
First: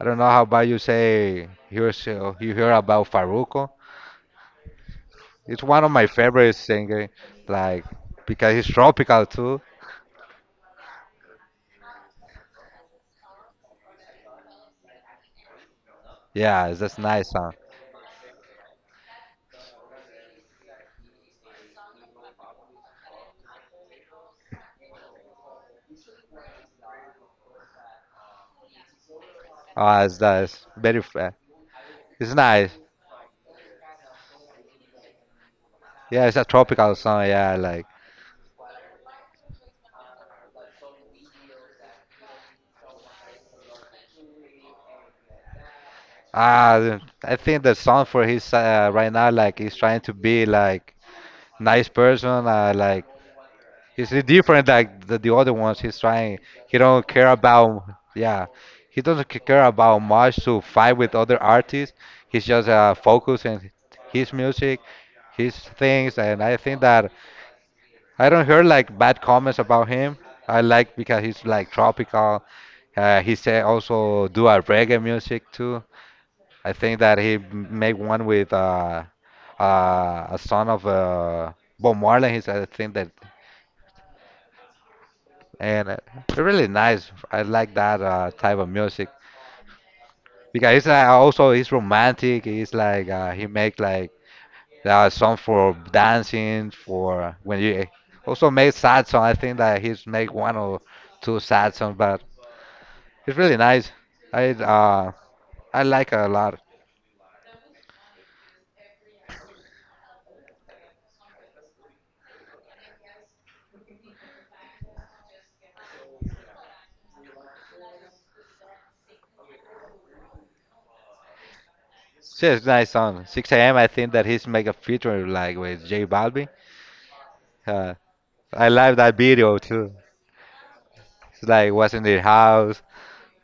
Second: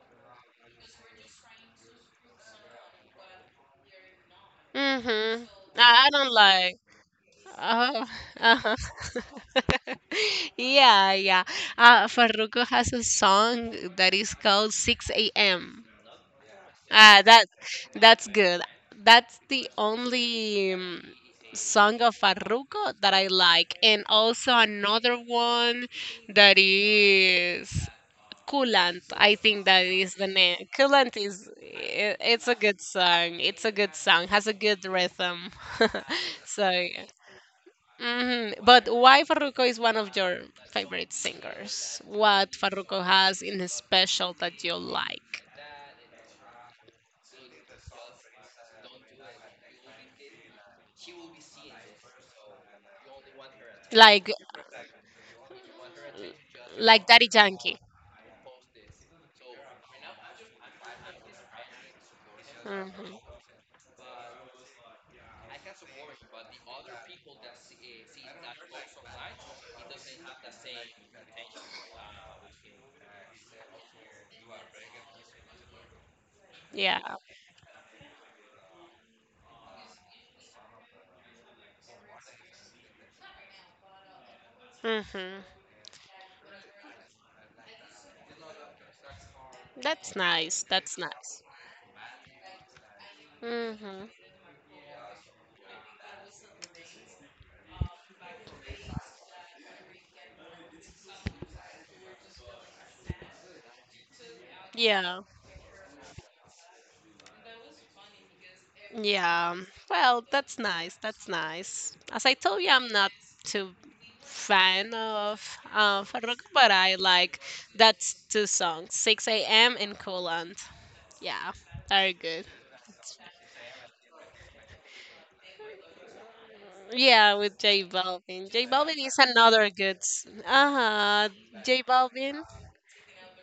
[SPEAKER 2] I don't know how about you say here's uh, you hear about Faruko.
[SPEAKER 1] Mhm.
[SPEAKER 2] It's one
[SPEAKER 1] I,
[SPEAKER 2] of my
[SPEAKER 1] I don't
[SPEAKER 2] favorite
[SPEAKER 1] like.
[SPEAKER 2] singer, like
[SPEAKER 1] Uh, <laughs>
[SPEAKER 2] because he's
[SPEAKER 1] uh-huh.
[SPEAKER 2] tropical too.
[SPEAKER 1] <laughs> Yeah, yeah. Uh, Farruko has a song that is called six a m.
[SPEAKER 2] Yeah, that's
[SPEAKER 1] Ah,
[SPEAKER 2] nice
[SPEAKER 1] that
[SPEAKER 2] song.
[SPEAKER 1] that's good. That's the only um, song of Farruko that I like, and also another one that is Coolant, I think that
[SPEAKER 2] Ah,
[SPEAKER 1] is
[SPEAKER 2] it's
[SPEAKER 1] the
[SPEAKER 2] nice.
[SPEAKER 1] name.
[SPEAKER 2] Very,
[SPEAKER 1] Coolant
[SPEAKER 2] fa-
[SPEAKER 1] is I
[SPEAKER 2] it's
[SPEAKER 1] it's a
[SPEAKER 2] nice.
[SPEAKER 1] good song. It's a good song. Has a good rhythm.
[SPEAKER 2] Yeah, it's a
[SPEAKER 1] <laughs> So,
[SPEAKER 2] tropical song. Yeah, like
[SPEAKER 1] hmm, but why Farruko is one of your favorite singers? What Farruko has in his special that you like?
[SPEAKER 2] ah, I think the song for his uh, right now, like he's trying to be like nice person, uh, like he's
[SPEAKER 1] Like
[SPEAKER 2] different like the, the other ones. He's trying. He don't
[SPEAKER 1] like
[SPEAKER 2] care
[SPEAKER 1] Daddy Yankee.
[SPEAKER 2] about. Yeah, he doesn't c- care about much to fight with other artists. He's just
[SPEAKER 1] Hmm.
[SPEAKER 2] uh, focused on his music, his things, and I think that I don't hear like bad comments about him. I like because he's like tropical. Uh, he say also do a reggae music too. I think
[SPEAKER 1] Yeah.
[SPEAKER 2] that he m- make one with uh, uh, a son of uh, Bob Marley. He's I think that
[SPEAKER 1] Hmm.
[SPEAKER 2] and uh, really nice. I like that uh, type of music
[SPEAKER 1] That's nice.
[SPEAKER 2] because it's
[SPEAKER 1] That's
[SPEAKER 2] like
[SPEAKER 1] nice.
[SPEAKER 2] also it's romantic. It's like uh, he make
[SPEAKER 1] Hmm.
[SPEAKER 2] like uh, song for dancing for when you eh, also make sad song. I think that he's make one or two sad songs, but it's really nice. I uh
[SPEAKER 1] Yeah.
[SPEAKER 2] I like a lot.
[SPEAKER 1] Yeah. Well, that's nice. That's nice. As I told you, I'm not too fan of uh, Farruko, but I like that's two songs, six a m and Coolant. Yeah, very good.
[SPEAKER 2] Yeah, it's nice song. six a m. I think that he's make a feature like with J Balvin.
[SPEAKER 1] Yeah, with J
[SPEAKER 2] Uh,
[SPEAKER 1] Balvin. J
[SPEAKER 2] I
[SPEAKER 1] Balvin
[SPEAKER 2] like that
[SPEAKER 1] is
[SPEAKER 2] video
[SPEAKER 1] another
[SPEAKER 2] too.
[SPEAKER 1] good. s- Uh-huh.
[SPEAKER 2] It's like
[SPEAKER 1] J
[SPEAKER 2] was in the
[SPEAKER 1] Balvin.
[SPEAKER 2] house.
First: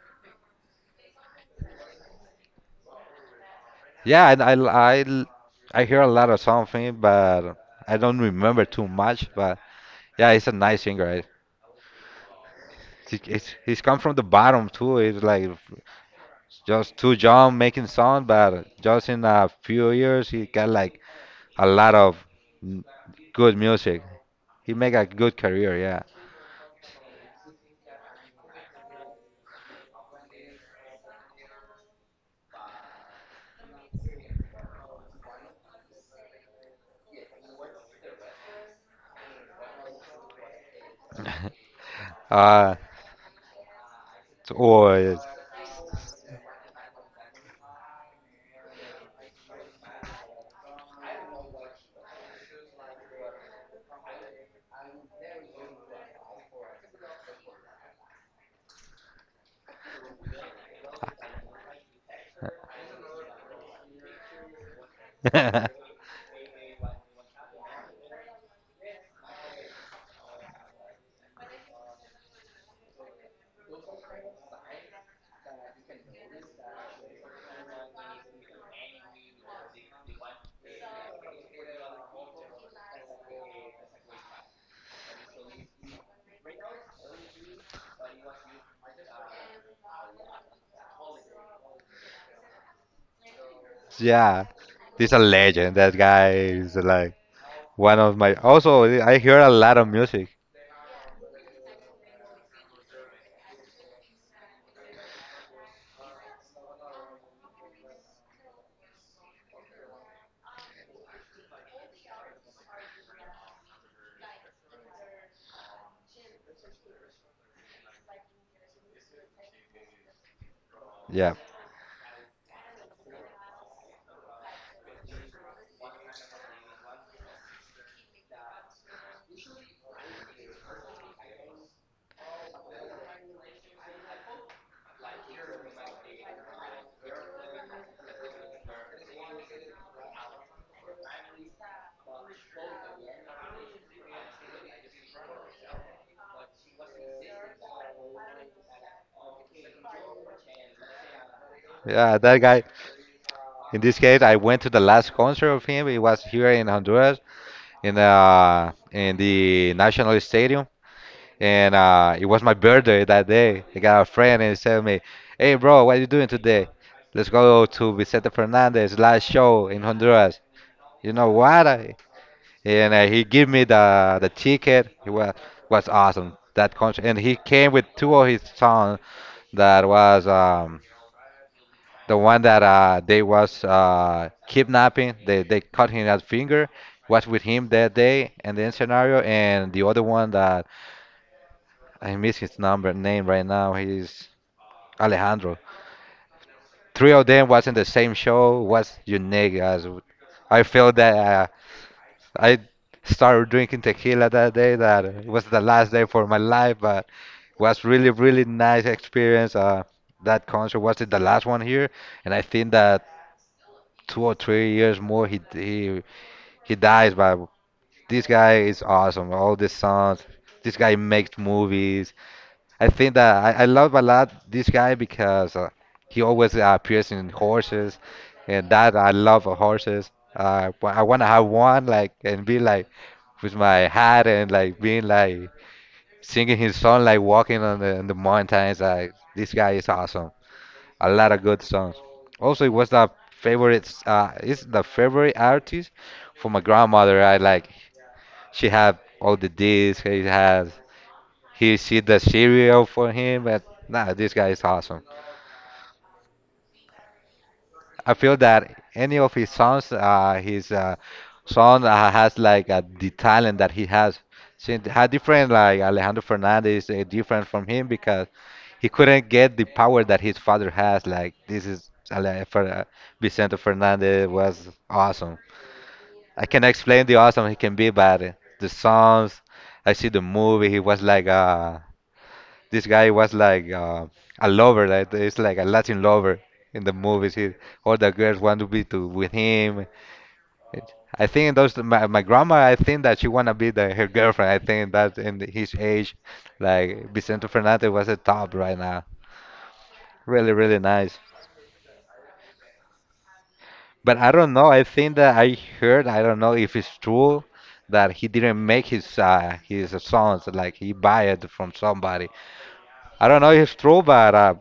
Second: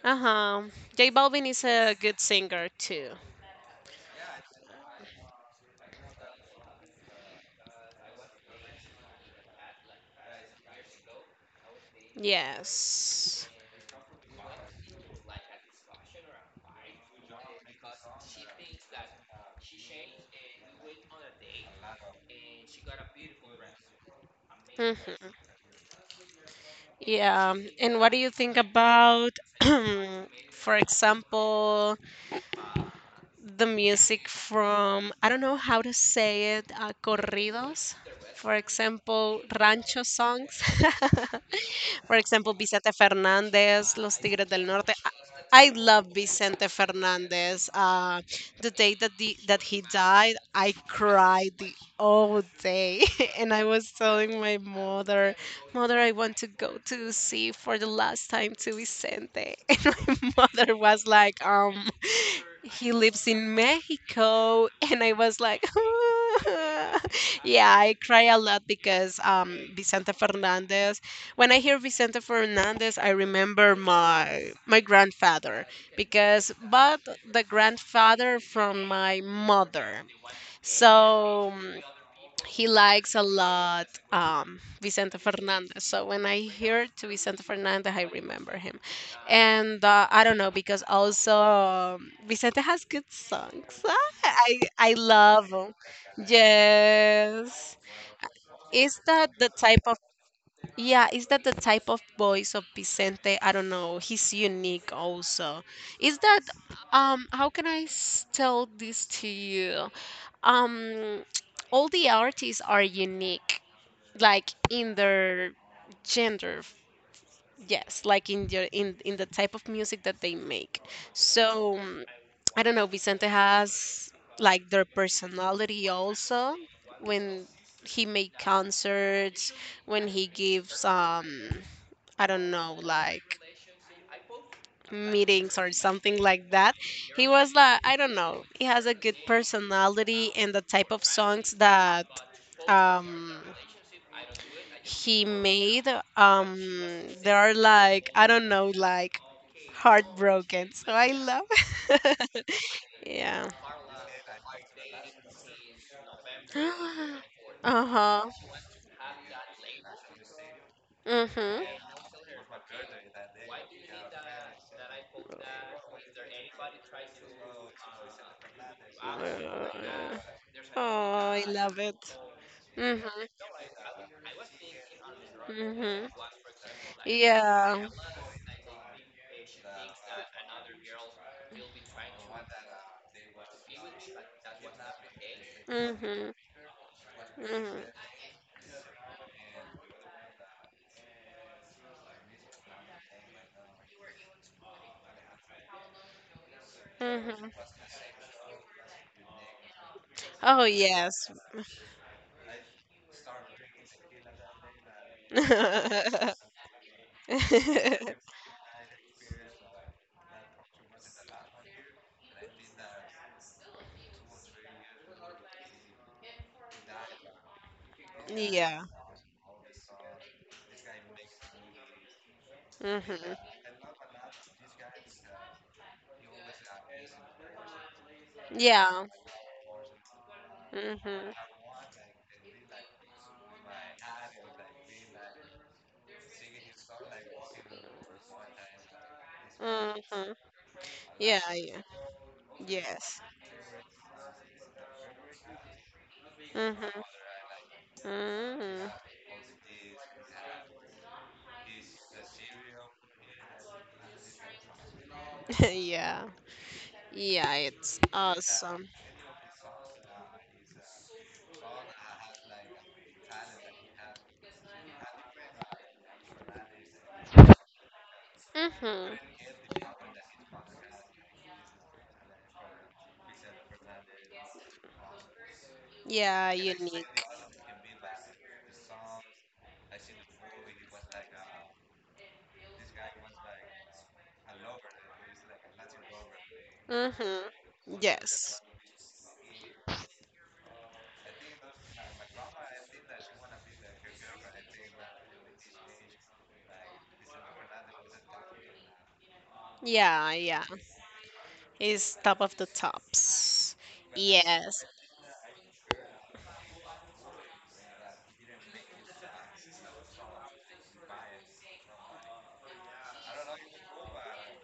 [SPEAKER 1] Uh-huh. J Balvin is a good singer too.
[SPEAKER 2] Yeah, I, I, I, I hear a lot of something, but I don't remember too much. But yeah, he's a nice singer. I- He,
[SPEAKER 1] Yes.
[SPEAKER 2] he's, he's come from the bottom too. He's like just too young making sound, but just in a few years he got like a lot of n- good music. He make a
[SPEAKER 1] Hmm.
[SPEAKER 2] good career. Yeah.
[SPEAKER 1] Yeah, and what do you think about, <clears throat> for example, the music from, I don't know how to say it, uh, corridos, for example, rancho songs? <laughs>
[SPEAKER 2] <laughs>
[SPEAKER 1] For example,
[SPEAKER 2] Uh,
[SPEAKER 1] Vicente Fernandez, Los Tigres del Norte. I
[SPEAKER 2] or.
[SPEAKER 1] I love Vicente Fernandez. Uh, the day that the, that he died, I cried the whole day, <laughs> and I was telling my mother, "Mother, I want to go to see for the last time to Vicente," <laughs> and my mother was like, "Um, he lives in Mexico," <laughs> and I was like. <laughs>
[SPEAKER 2] <laughs>
[SPEAKER 1] Yeah, I cry a lot because um, Vicente Fernandez. When I hear Vicente Fernandez, I remember my my grandfather because but the grandfather from my mother. So um, he likes a lot um, Vicente Fernandez. So when I hear to Vicente Fernandez, I remember him. And uh, I don't know because also um, Vicente has good songs. <laughs>
[SPEAKER 2] Yeah,
[SPEAKER 1] I I
[SPEAKER 2] he's a
[SPEAKER 1] love 'em.
[SPEAKER 2] legend. That guy is like
[SPEAKER 1] Yes.
[SPEAKER 2] one of my. Also,
[SPEAKER 1] Is
[SPEAKER 2] I
[SPEAKER 1] that
[SPEAKER 2] hear
[SPEAKER 1] the
[SPEAKER 2] a lot
[SPEAKER 1] type
[SPEAKER 2] of
[SPEAKER 1] of,
[SPEAKER 2] music.
[SPEAKER 1] yeah, is that the type of voice of Vicente? I don't know. He's unique also. Is that, um, how can I s- tell this to you? Um, <tsk> all the artists are unique like in their gender. Yes, like in your in in the type of music that they make.
[SPEAKER 2] Yeah,
[SPEAKER 1] So, mm, I don't know, Vicente has like their personality also when he make concerts, when he gives, um, I don't know, like meetings or something like that. He was like I don't know, he has a good personality and the type of songs that, um, he made, um, they are like I don't know like heartbroken. So I love.
[SPEAKER 2] yeah, that guy.
[SPEAKER 1] <laughs> Yeah.
[SPEAKER 2] In this case, I went to the last concert of him. It was here in Honduras,
[SPEAKER 1] <gasps>
[SPEAKER 2] in
[SPEAKER 1] Uh-huh.
[SPEAKER 2] uh, in the National Stadium,
[SPEAKER 1] Mm-hmm.
[SPEAKER 2] and uh, it was my birthday that day. I got a friend and he said me, "Hey, bro, what are you doing today? Let's go to Vicente Fernandez last show in Honduras." You
[SPEAKER 1] Oh,
[SPEAKER 2] know
[SPEAKER 1] I
[SPEAKER 2] what?
[SPEAKER 1] love
[SPEAKER 2] I,
[SPEAKER 1] it.
[SPEAKER 2] and
[SPEAKER 1] Mm-hmm.
[SPEAKER 2] uh, he gave me the the ticket. It was was
[SPEAKER 1] Mm-hmm.
[SPEAKER 2] awesome that concert, and he came
[SPEAKER 1] Yeah.
[SPEAKER 2] with two of his sons. That was um, the one that uh, they was uh, kidnapping. They they cut him his
[SPEAKER 1] Mm-hmm.
[SPEAKER 2] finger. Was with him
[SPEAKER 1] Mm-hmm.
[SPEAKER 2] that day, and then scenario, and the other one that I miss his number name right now. He's Alejandro. Three of them
[SPEAKER 1] Mm-hmm.
[SPEAKER 2] was in the same show. Was unique as
[SPEAKER 1] Oh,
[SPEAKER 2] I feel that
[SPEAKER 1] yes.
[SPEAKER 2] uh, I started drinking tequila that day. That it was the last
[SPEAKER 1] <laughs>
[SPEAKER 2] day for my life, but was really really nice experience. Uh, that concert was it the last one here, and I think that two or three years more he he he dies. But this guy
[SPEAKER 1] Yeah.
[SPEAKER 2] is awesome. All the songs. This guy makes movies. I think that
[SPEAKER 1] Mm-hmm.
[SPEAKER 2] I, I love a lot this guy because uh, he always uh, appears in horses, and that
[SPEAKER 1] Yeah.
[SPEAKER 2] I love uh, horses. Uh, wa- I want to
[SPEAKER 1] Mm-hmm.
[SPEAKER 2] have one like and be like with my hat and like being like singing his song like walking on the, on the mountains. Like this guy is
[SPEAKER 1] Mm-hmm.
[SPEAKER 2] awesome. A lot
[SPEAKER 1] Yeah,
[SPEAKER 2] of good
[SPEAKER 1] yeah.
[SPEAKER 2] songs. Also, it was the
[SPEAKER 1] Yes.
[SPEAKER 2] favorite. Uh, it's the favorite artist for my
[SPEAKER 1] Mm-hmm.
[SPEAKER 2] grandmother. I like she
[SPEAKER 1] Mm-hmm.
[SPEAKER 2] had all the discs. She has. He she does cereal for him, but nah, this guy is awesome.
[SPEAKER 1] <laughs> Yeah. Yeah, it's
[SPEAKER 2] I feel that
[SPEAKER 1] awesome.
[SPEAKER 2] any of his sons, uh, his uh, son uh, has like uh, the talent that he has. She had different like Alejandro Fernandez, uh, different from him because he
[SPEAKER 1] Mm-hmm.
[SPEAKER 2] couldn't get the power that his father has. Like this is Ale- Fer- uh, Vicente Fernandez was awesome. I
[SPEAKER 1] Yeah,
[SPEAKER 2] can explain the
[SPEAKER 1] unique.
[SPEAKER 2] awesome he can be, but uh, the songs. I see the movie. He was like a This guy was like uh, a lover, like it's like a Latin lover in the movies. He,
[SPEAKER 1] Mm-hmm.
[SPEAKER 2] all the girls
[SPEAKER 1] Yes.
[SPEAKER 2] want to be to with him. It- I think those my, my grandma. I think that she wanna be the, her girlfriend. I think that in his age, like Vicente Fernandez was a top right now.
[SPEAKER 1] Yeah,
[SPEAKER 2] Really,
[SPEAKER 1] yeah.
[SPEAKER 2] really nice.
[SPEAKER 1] It's top of the tops.
[SPEAKER 2] But I don't know.
[SPEAKER 1] Yes.
[SPEAKER 2] I think that I heard. I don't know if it's true that he didn't make his uh, his songs. Like he buy it from somebody. I don't know if it's true, but uh,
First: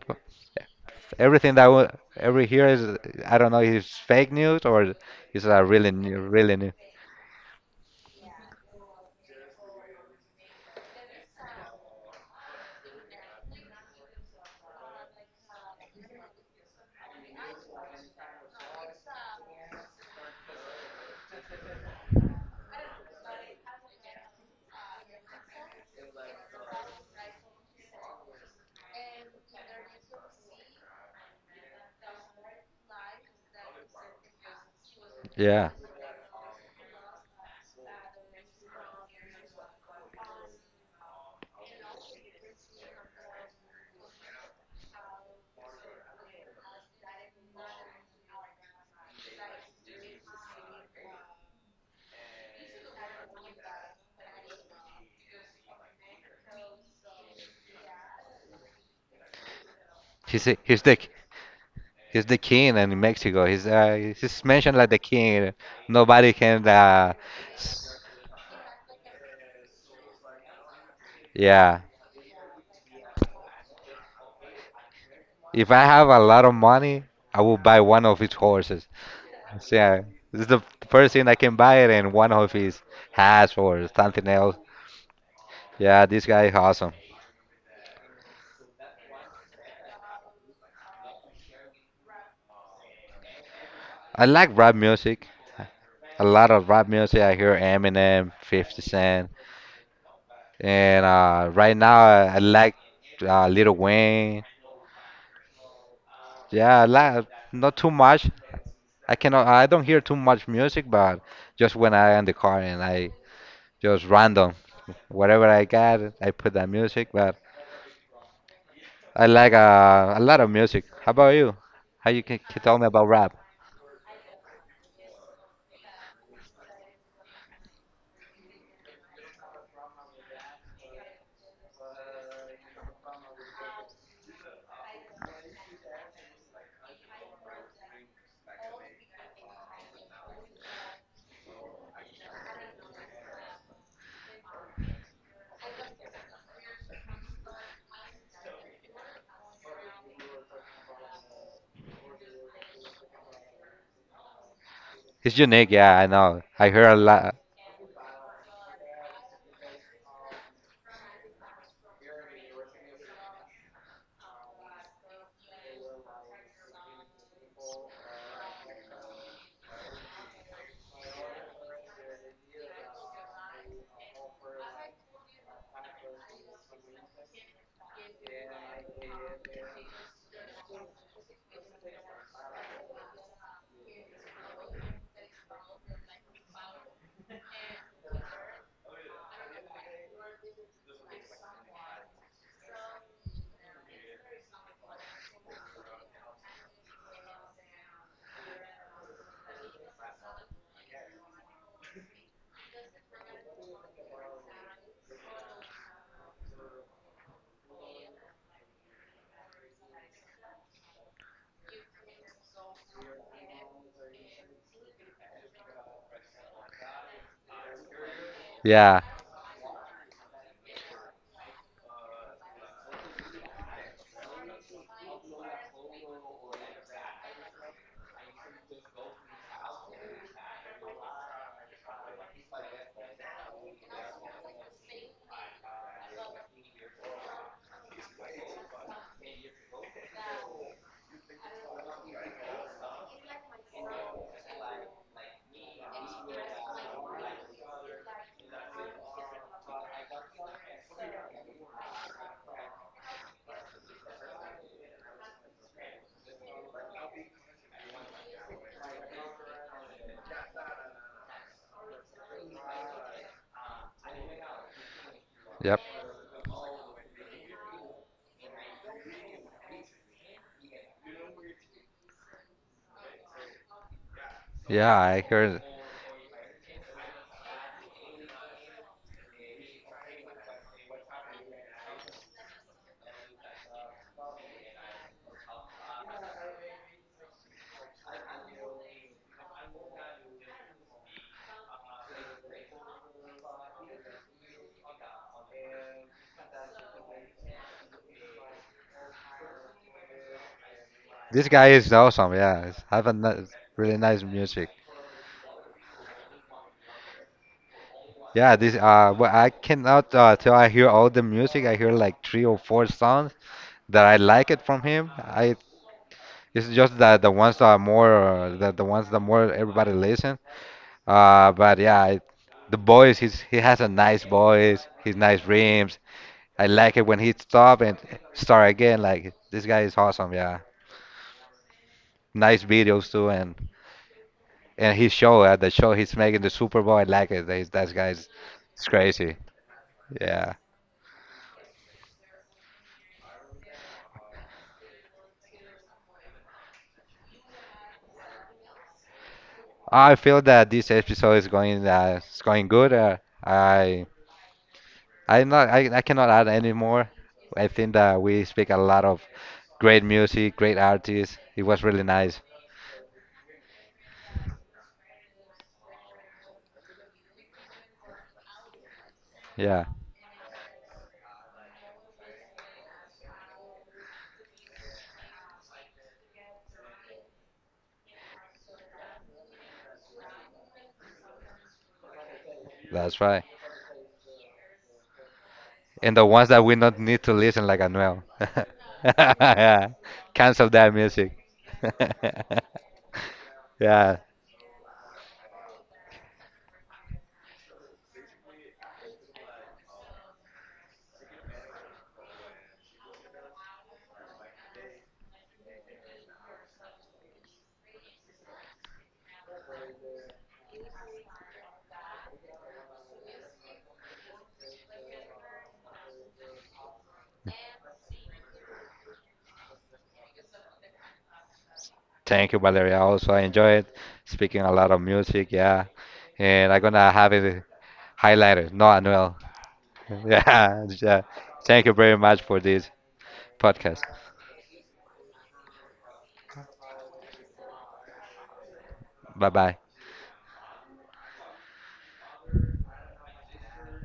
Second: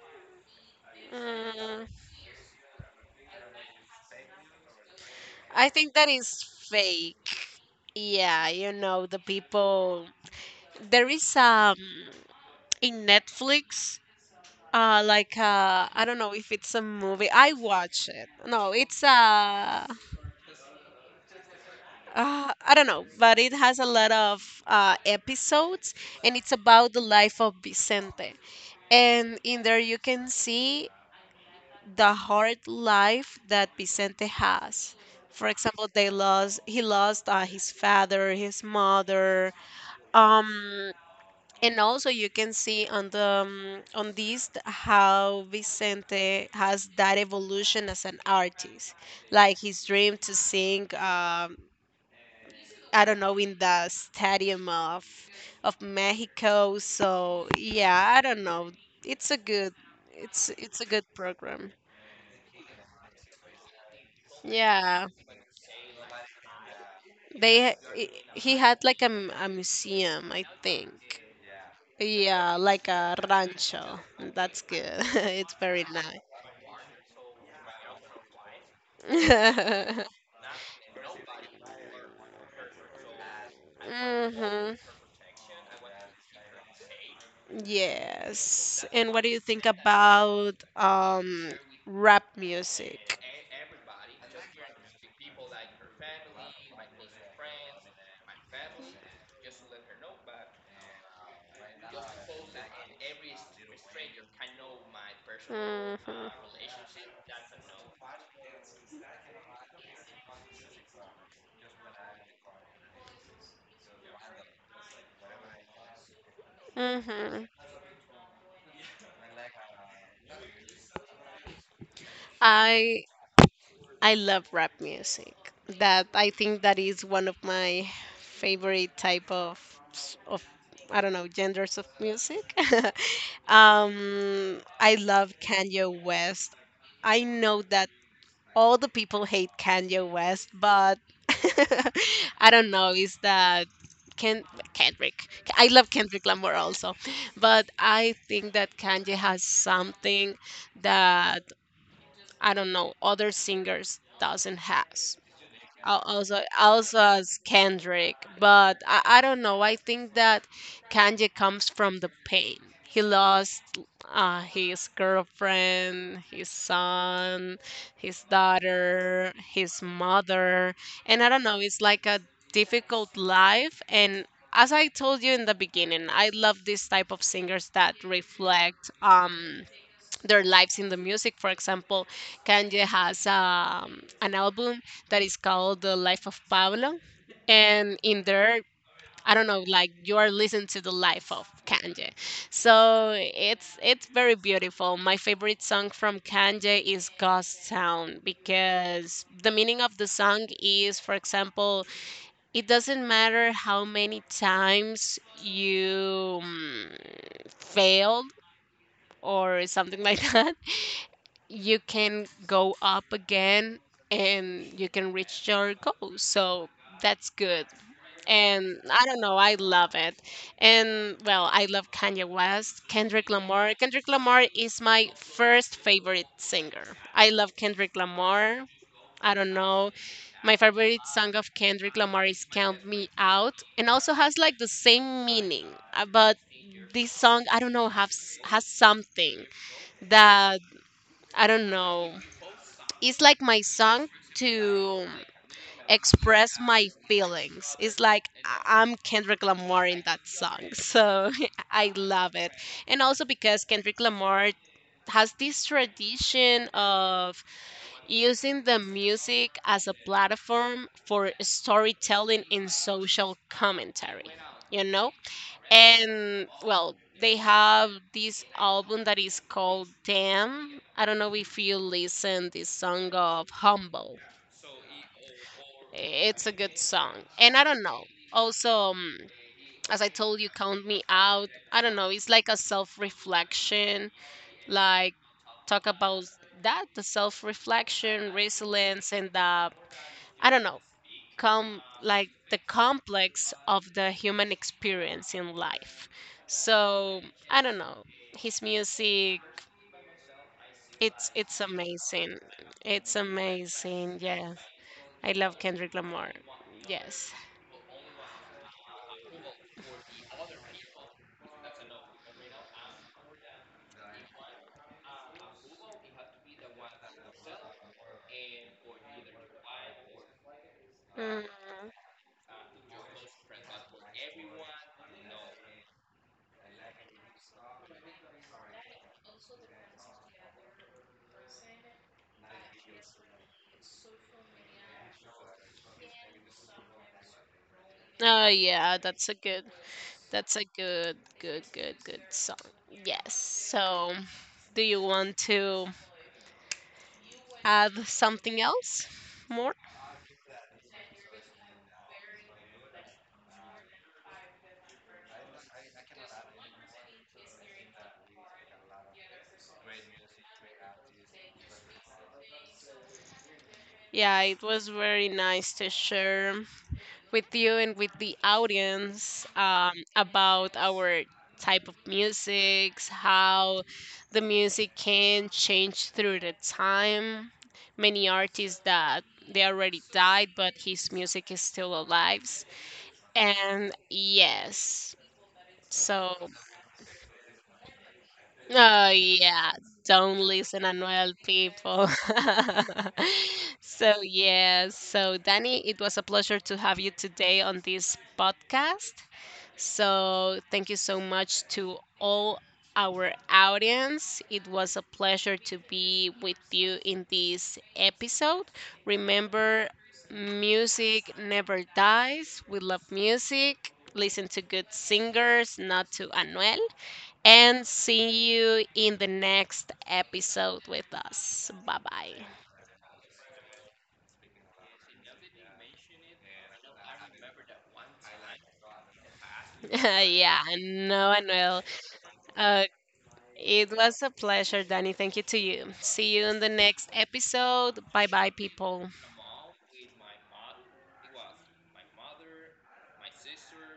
[SPEAKER 2] everything that
[SPEAKER 1] Mm,
[SPEAKER 2] wa- every here is I don't know is fake news or is a
[SPEAKER 1] I
[SPEAKER 2] really
[SPEAKER 1] think that
[SPEAKER 2] new,
[SPEAKER 1] is
[SPEAKER 2] really new.
[SPEAKER 1] fake. Yeah, you know, the people. There is, um, in Netflix, uh, like, uh, I don't know if it's a movie. I watch it. No, it's uh Uh, I don't know, but it has a lot of uh, episodes, and it's about the life of Vicente. And in there, you can see the hard life that Vicente has. For
[SPEAKER 2] Yeah,
[SPEAKER 1] example, they lost he lost uh, his father, his mother, um, and also you can see on the, um, on this th- how Vicente has that evolution as an artist, like his dream to sing, um, I don't know, in the stadium of of Mexico. So yeah, I don't know. It's a good,
[SPEAKER 2] he's
[SPEAKER 1] it's
[SPEAKER 2] a-
[SPEAKER 1] it's
[SPEAKER 2] he's
[SPEAKER 1] a
[SPEAKER 2] the
[SPEAKER 1] good program.
[SPEAKER 2] he's the king in Mexico. He's uh, he's mentioned like the
[SPEAKER 1] Yeah,
[SPEAKER 2] king. Nobody can. Uh,
[SPEAKER 1] they ha-
[SPEAKER 2] s-
[SPEAKER 1] i- he had like a, m- a museum, I think.
[SPEAKER 2] yeah,
[SPEAKER 1] Yeah, like a rancho. That's good. <laughs> It's
[SPEAKER 2] if I
[SPEAKER 1] very
[SPEAKER 2] have a
[SPEAKER 1] nice.
[SPEAKER 2] lot of money, I will buy one of his horses. So, yeah,
[SPEAKER 1] <laughs>
[SPEAKER 2] this is the first thing I can buy it and one of his hats or something else.
[SPEAKER 1] Hmm.
[SPEAKER 2] Yeah, this guy is awesome.
[SPEAKER 1] Yes. And what do you think about, um, rap music?
[SPEAKER 2] I like rap music. A lot of rap music. I hear Eminem, fifty Cent. And uh, right now, I, I like uh, Little Wayne.
[SPEAKER 1] Mhm. uh,
[SPEAKER 2] Yeah, I like not too much. I cannot. I don't hear too much music, but just when I in the car and I just random whatever I got, I put that music. But
[SPEAKER 1] Mhm.
[SPEAKER 2] I like uh, a lot of music. How about you? How you can, can tell me
[SPEAKER 1] I
[SPEAKER 2] about rap?
[SPEAKER 1] I love rap music. That I think that is one of my favorite type of s- of I don't know genders of music. <laughs> Um, I love Kanye West. I know that all the people hate Kanye West, but <laughs> I don't know. Is that Ken, Kendrick? I love Kendrick Lamar also, but I think that Kanye has something that I don't know other singers doesn't have.
[SPEAKER 2] It's unique. Yeah,
[SPEAKER 1] Al-
[SPEAKER 2] I know.
[SPEAKER 1] also,
[SPEAKER 2] I hear a
[SPEAKER 1] also
[SPEAKER 2] lot.
[SPEAKER 1] as Kendrick, but I, I don't know. I think that Kanye comes from the pain. He lost uh, his girlfriend, his son, his daughter, his mother, and I don't know. It's like a difficult life, and as I told you in the beginning, I love this type of singers that reflect. Um, their lives in the music. For example, Kanye has, um, an album that is called The Life of Pablo. And in there, I don't know, like you are listening to the life of Kanye. So it's it's very beautiful. My favorite song from Kanye is Ghost Town because the meaning of the song is, for example, it doesn't matter how many times you, mm, failed or something like <laughs> that you can go up again and you can reach your goals. So that's good. And
[SPEAKER 2] Yeah.
[SPEAKER 1] I don't know, I love it. And well, I love Kanye West, Kendrick Lamar. Kendrick Lamar is my first favorite singer. I love Kendrick Lamar. I don't know. My favorite song of Kendrick Lamar is Count Me Out and also has like the same meaning. uh, But this song, I don't know, has has something that I don't know it's like my song to express my feelings. It's like I- I'm Kendrick Lamar in that song. So <laughs> I love it. And also because Kendrick Lamar has this tradition of using the music as a platform for storytelling and social commentary. You know,
[SPEAKER 2] Yep.
[SPEAKER 1] and well they have this album that is called Damn. I don't know if you listen this song of Humble.
[SPEAKER 2] Yeah, I heard.
[SPEAKER 1] It's a good song and I don't know, also, um, as I told you, Count Me Out, I don't know, it's like a self-reflection, like talk about that the self-reflection, resilience, and the I don't know, com, like the complex of the human experience in life. So I don't know. His music, it's
[SPEAKER 2] This
[SPEAKER 1] it's
[SPEAKER 2] guy is awesome.
[SPEAKER 1] amazing.
[SPEAKER 2] Yeah, he's
[SPEAKER 1] It's
[SPEAKER 2] having ni- really
[SPEAKER 1] amazing.
[SPEAKER 2] nice
[SPEAKER 1] Yeah.
[SPEAKER 2] music.
[SPEAKER 1] I love Kendrick Lamar. Yes.
[SPEAKER 2] Yeah, this uh well, I cannot uh till I hear all the music. I hear like three or four songs that I like it from him. I it's just that the ones that are more uh, the, the ones that more everybody listen.
[SPEAKER 1] Mm.
[SPEAKER 2] Uh but yeah, I, the voice he's he has a nice voice, his nice rims. I like it when he stop and start again like this guy is awesome, yeah. Nice videos too and and his show, uh, the show he's making the Super Bowl, I like it. That that guy's
[SPEAKER 1] Oh
[SPEAKER 2] it's
[SPEAKER 1] yeah, that's
[SPEAKER 2] crazy.
[SPEAKER 1] a good,
[SPEAKER 2] Yeah.
[SPEAKER 1] that's a good good good good song. Yes. So do you want to add something else more?
[SPEAKER 2] I feel that this episode is going uh, it's going good. Uh, I I'm not I, I cannot add any more. I think that we speak a lot of great music, great artists. It was really nice.
[SPEAKER 1] Yeah, it was very nice to share with you and with the audience,
[SPEAKER 2] Yeah,
[SPEAKER 1] um, about our type of musics, how the music can change through the time. Many artists that they already died, but his music is still alive.
[SPEAKER 2] that's right.
[SPEAKER 1] And yes,
[SPEAKER 2] And the ones
[SPEAKER 1] so
[SPEAKER 2] that we not need to listen like Anuel. <laughs>
[SPEAKER 1] Oh yeah,
[SPEAKER 2] Yeah,
[SPEAKER 1] don't
[SPEAKER 2] cancel
[SPEAKER 1] listen,
[SPEAKER 2] that music.
[SPEAKER 1] Anuel people.
[SPEAKER 2] <laughs>
[SPEAKER 1] <laughs>
[SPEAKER 2] Yeah,
[SPEAKER 1] So yeah, so Danny, it was a pleasure to have you today on this podcast. So thank you so much to all our audience. It was a pleasure to be with you in this episode. Remember, music never dies. We love music. Listen to good singers, not to Anuel and see you in the next episode with us. Bye bye.
[SPEAKER 2] thank you, Valeria. Also, I enjoyed speaking a lot of music. Yeah, and I'm gonna have it highlighted, not Anuel.
[SPEAKER 1] <laughs>
[SPEAKER 2] <laughs>
[SPEAKER 1] Yeah,
[SPEAKER 2] yeah, yeah.
[SPEAKER 1] no, Anuel.
[SPEAKER 2] Thank you very much for
[SPEAKER 1] Uh,
[SPEAKER 2] this
[SPEAKER 1] it
[SPEAKER 2] podcast.
[SPEAKER 1] was a pleasure, Danny. Thank you to you. See you in the next episode. Bye bye, people.
[SPEAKER 2] Bye bye.